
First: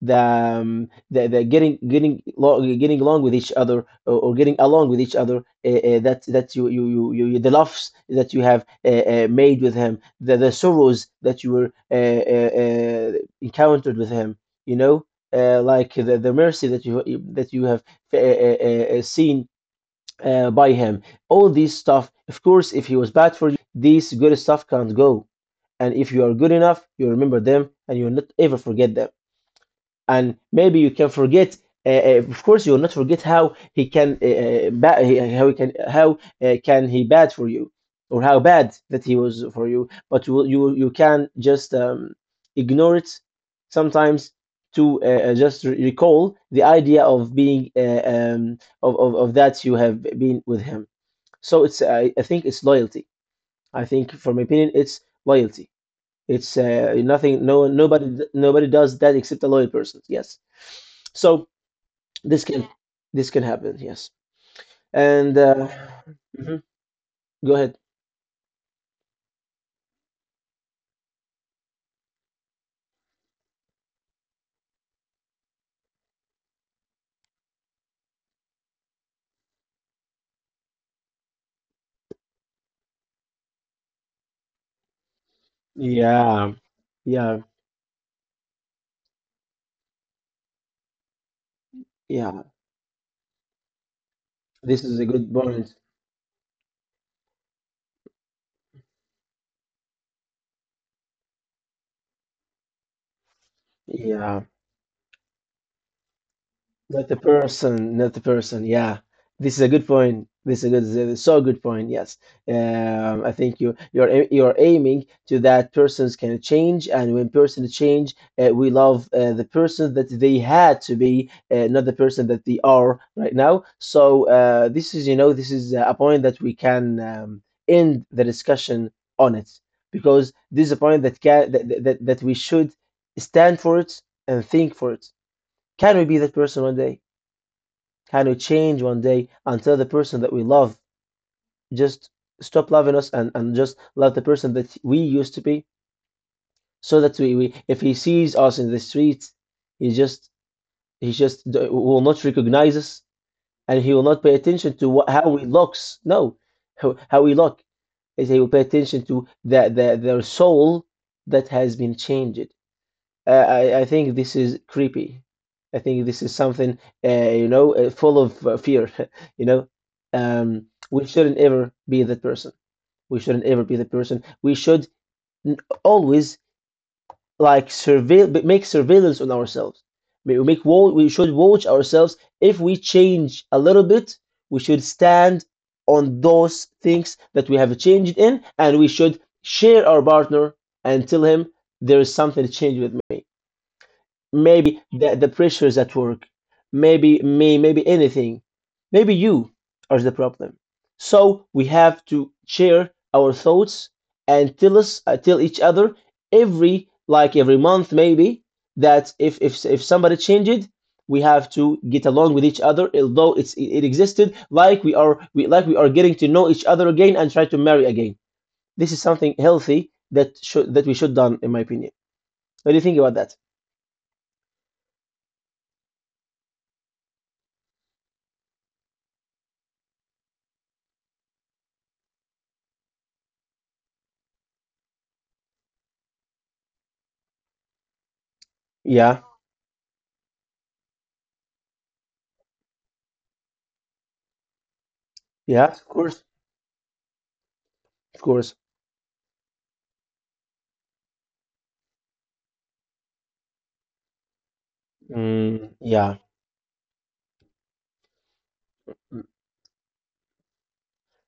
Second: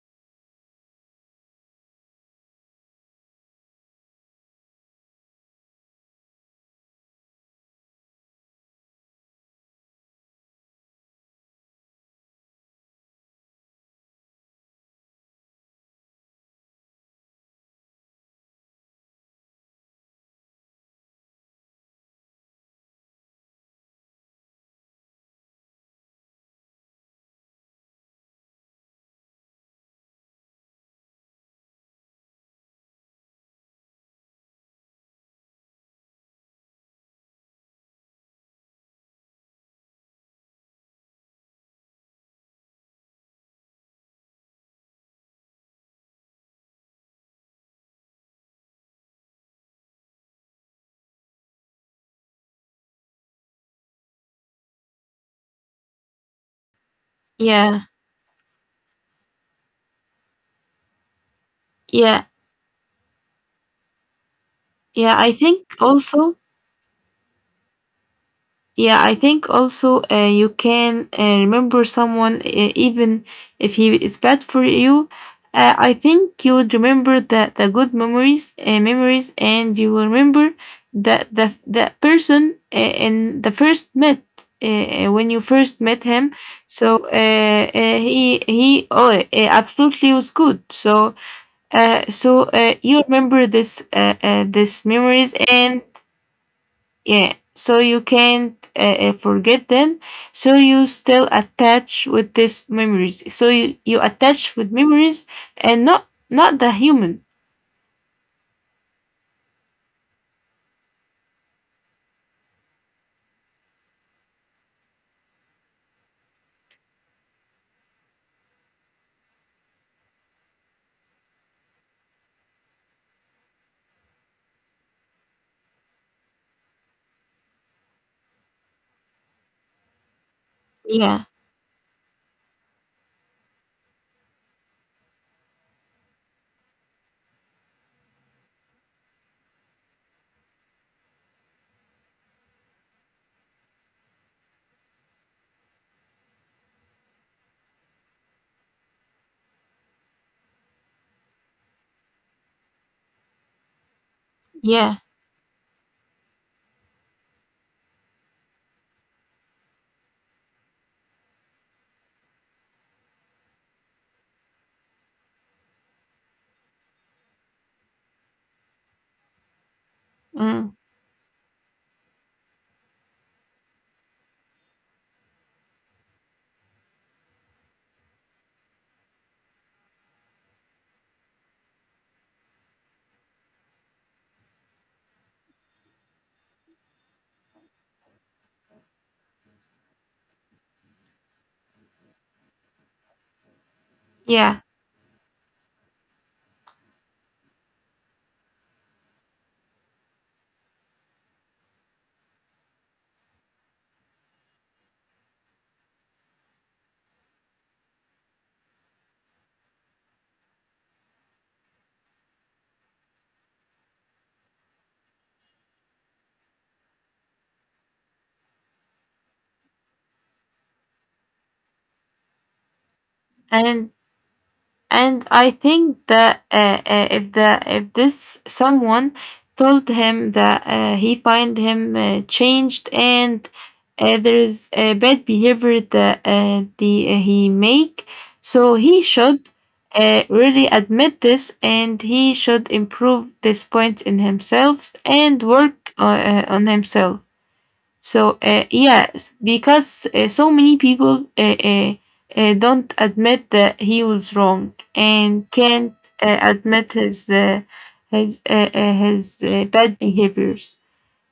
S1: the, um, the, the getting getting lo- getting along with each other or, or getting along with each other, uh, uh, that that you you, you you you- the loves that you have uh, uh, made with him, the, the sorrows that you were uh, uh, uh, encountered with him, you know, uh, like the, the mercy that you that you have uh, uh, uh, seen uh, by him, all these stuff, of course. If he was bad for you, these good stuff can't go, and if you are good enough you remember them and you'll not ever forget them. And maybe you can forget, uh, uh, of course you'll not forget how he can, uh, uh, ba- he- how he can, how uh, can he bad for you, or how bad that he was for you, but you will- you you can just um, ignore it sometimes, to uh, uh, just re- recall the idea of being uh, um, of, of, of that you have been with him. So it's, I, I think it's loyalty. I think from my opinion it's loyalty. It's uh, nothing. No,
S2: yeah,
S1: nobody, nobody does that except a loyal person. Yes. So
S2: yeah,
S1: this can, this can happen. Yes.
S2: yeah. I
S1: And
S2: think
S1: uh,
S2: also
S1: mhm, go ahead.
S2: Yeah, I think also uh, you can uh, remember someone uh, even if he is bad for you. Uh, I think you would remember the, the good memories, uh, memories, and you will remember that the that person uh, in the first met uh, uh, when you first met him.
S1: Yeah,
S2: So
S1: yeah,
S2: uh, uh, he he oh, uh, absolutely was good. So uh, so
S1: yeah,
S2: uh, you remember this uh, uh, this
S1: this is a
S2: memories
S1: good point.
S2: and yeah, so you can't uh, uh, forget them. So you still attach with these memories. So you, you
S1: Yeah.
S2: attach with memories and not not the
S1: Not the
S2: human.
S1: person, not the person. Yeah, this is a good point. This is a good, this is so good point. Yes, um, I think you you're a- you're aiming to that persons can change, and when persons change, uh, we love uh, the person that they had to be, uh, not the person that they are right now. So uh, this is, you know, this is a point that we can um, end the discussion on it, because this is a point that
S2: Yeah,
S1: can that that, that we should stand for it and think for it. Can we be that person one day? Kind of change one day until the person that we love just stop loving us and, and just love the person that we used to be? So that we, we, if he sees us in the street, he just he just d- will not recognize us, and he will not pay attention to
S2: yeah,
S1: what, how he looks. No, how, how we look, is he will pay attention to the, the, their soul that has been changed. Uh, I, I think this is creepy. I think this is something, uh, you know, uh, full of uh, fear. You know, um,
S2: mm,
S1: we shouldn't ever be that person. We shouldn't ever be that person. We should n- always, like, surveil, b- make surveillance on ourselves. We we make wa- we should watch ourselves. If we change a little bit, we should stand on those things that we have changed in, and we should share our partner and tell him there is something to change with me.
S2: yeah.
S1: Maybe the, the pressures at work, maybe me, maybe anything, maybe you are the problem. So we have to share our thoughts and tell us, uh, tell each other every, like, every month maybe, that if if if somebody changed, we have to get along with each other, although it's it, it existed, like we are, we like we are getting to know each other again and try to marry again. This is something healthy that should that we should done in my opinion. What do you think about that?
S2: And and I think that uh, uh, if the if this someone told him that uh, he find him uh, changed and uh, there is a bad behavior that uh, the uh, he make, so he
S1: Yeah.
S2: should uh, really admit this and he should improve this point in himself and
S1: Yeah, of
S2: work uh,
S1: course.
S2: uh, on himself.
S1: Of
S2: So
S1: course.
S2: uh, yes, because uh, so many people uh, uh, uh, don't admit that he was wrong and
S1: Mm,
S2: can't
S1: yeah.
S2: uh, admit his uh, his uh, uh,
S1: Mm,
S2: his uh, bad behaviors,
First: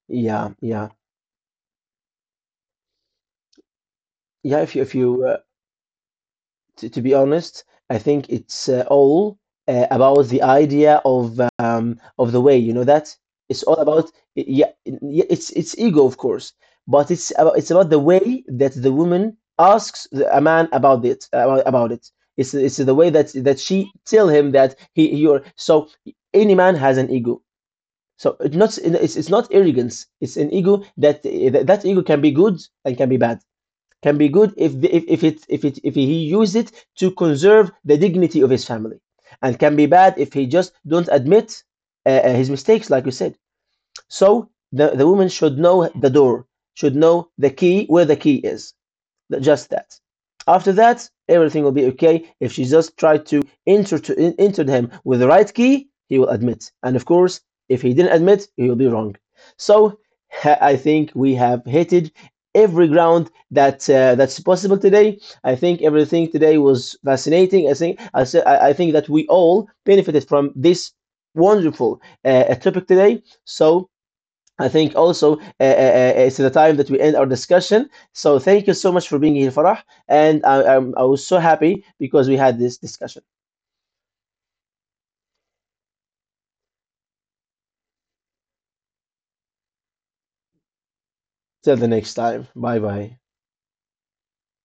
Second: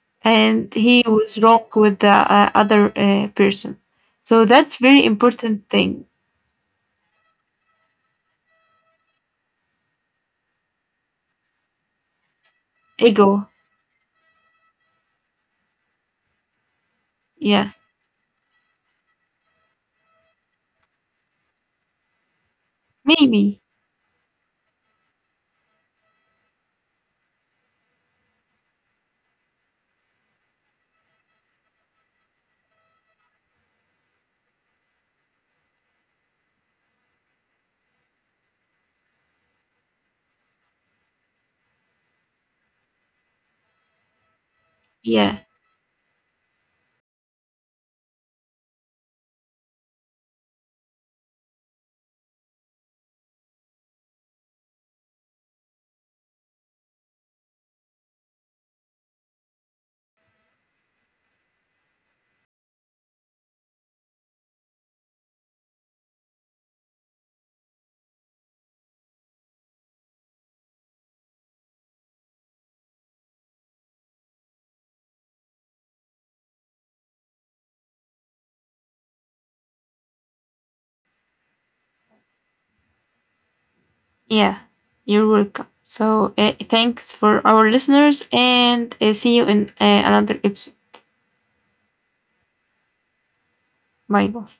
S1: yeah.
S2: and
S1: Yeah.
S2: he was wrong with the uh, other uh, person. So
S1: Yeah. If
S2: that's
S1: you, if
S2: very
S1: you, uh,
S2: important thing.
S1: t to be honest, I think it's uh, all uh, about the idea of um of the way. You know that
S2: Ego,
S1: it's all about y- yeah. y- It's it's ego, of course, but it's about it's
S2: yeah,
S1: about the way that the woman asks the, a man about it, about, about it. It's it's the way that that
S2: maybe,
S1: she tell him that he you're so, any man has an ego. So it's not it's, it's not arrogance. It's an ego, that that ego can be good and can be bad. Can be good if the, if, if it if it, if he uses it to conserve the dignity of his family, and can be bad if he just don't admit uh, uh, his mistakes, like you said. So the the woman
S2: yeah,
S1: should know the door, should know the key where the key is. Just that. After that, everything will be okay. If she just tried to enter to en- enter him with the right key, he will admit. And of course, if he didn't admit, he will be wrong. So I think we have hitted every ground that uh, that's possible today. I think everything today was fascinating. I think I, said I I think that we all benefited from this wonderful uh, topic today. So I think also uh, uh, uh, it's the time that we end our discussion. So thank you so much for being here, Farah. And I, I'm, I was so happy because we had this discussion.
S2: yeah. You're welcome. So uh, thanks for our listeners, and uh, see you in uh, another episode.
S1: Till the next time. Bye bye.
S2: Bye bye.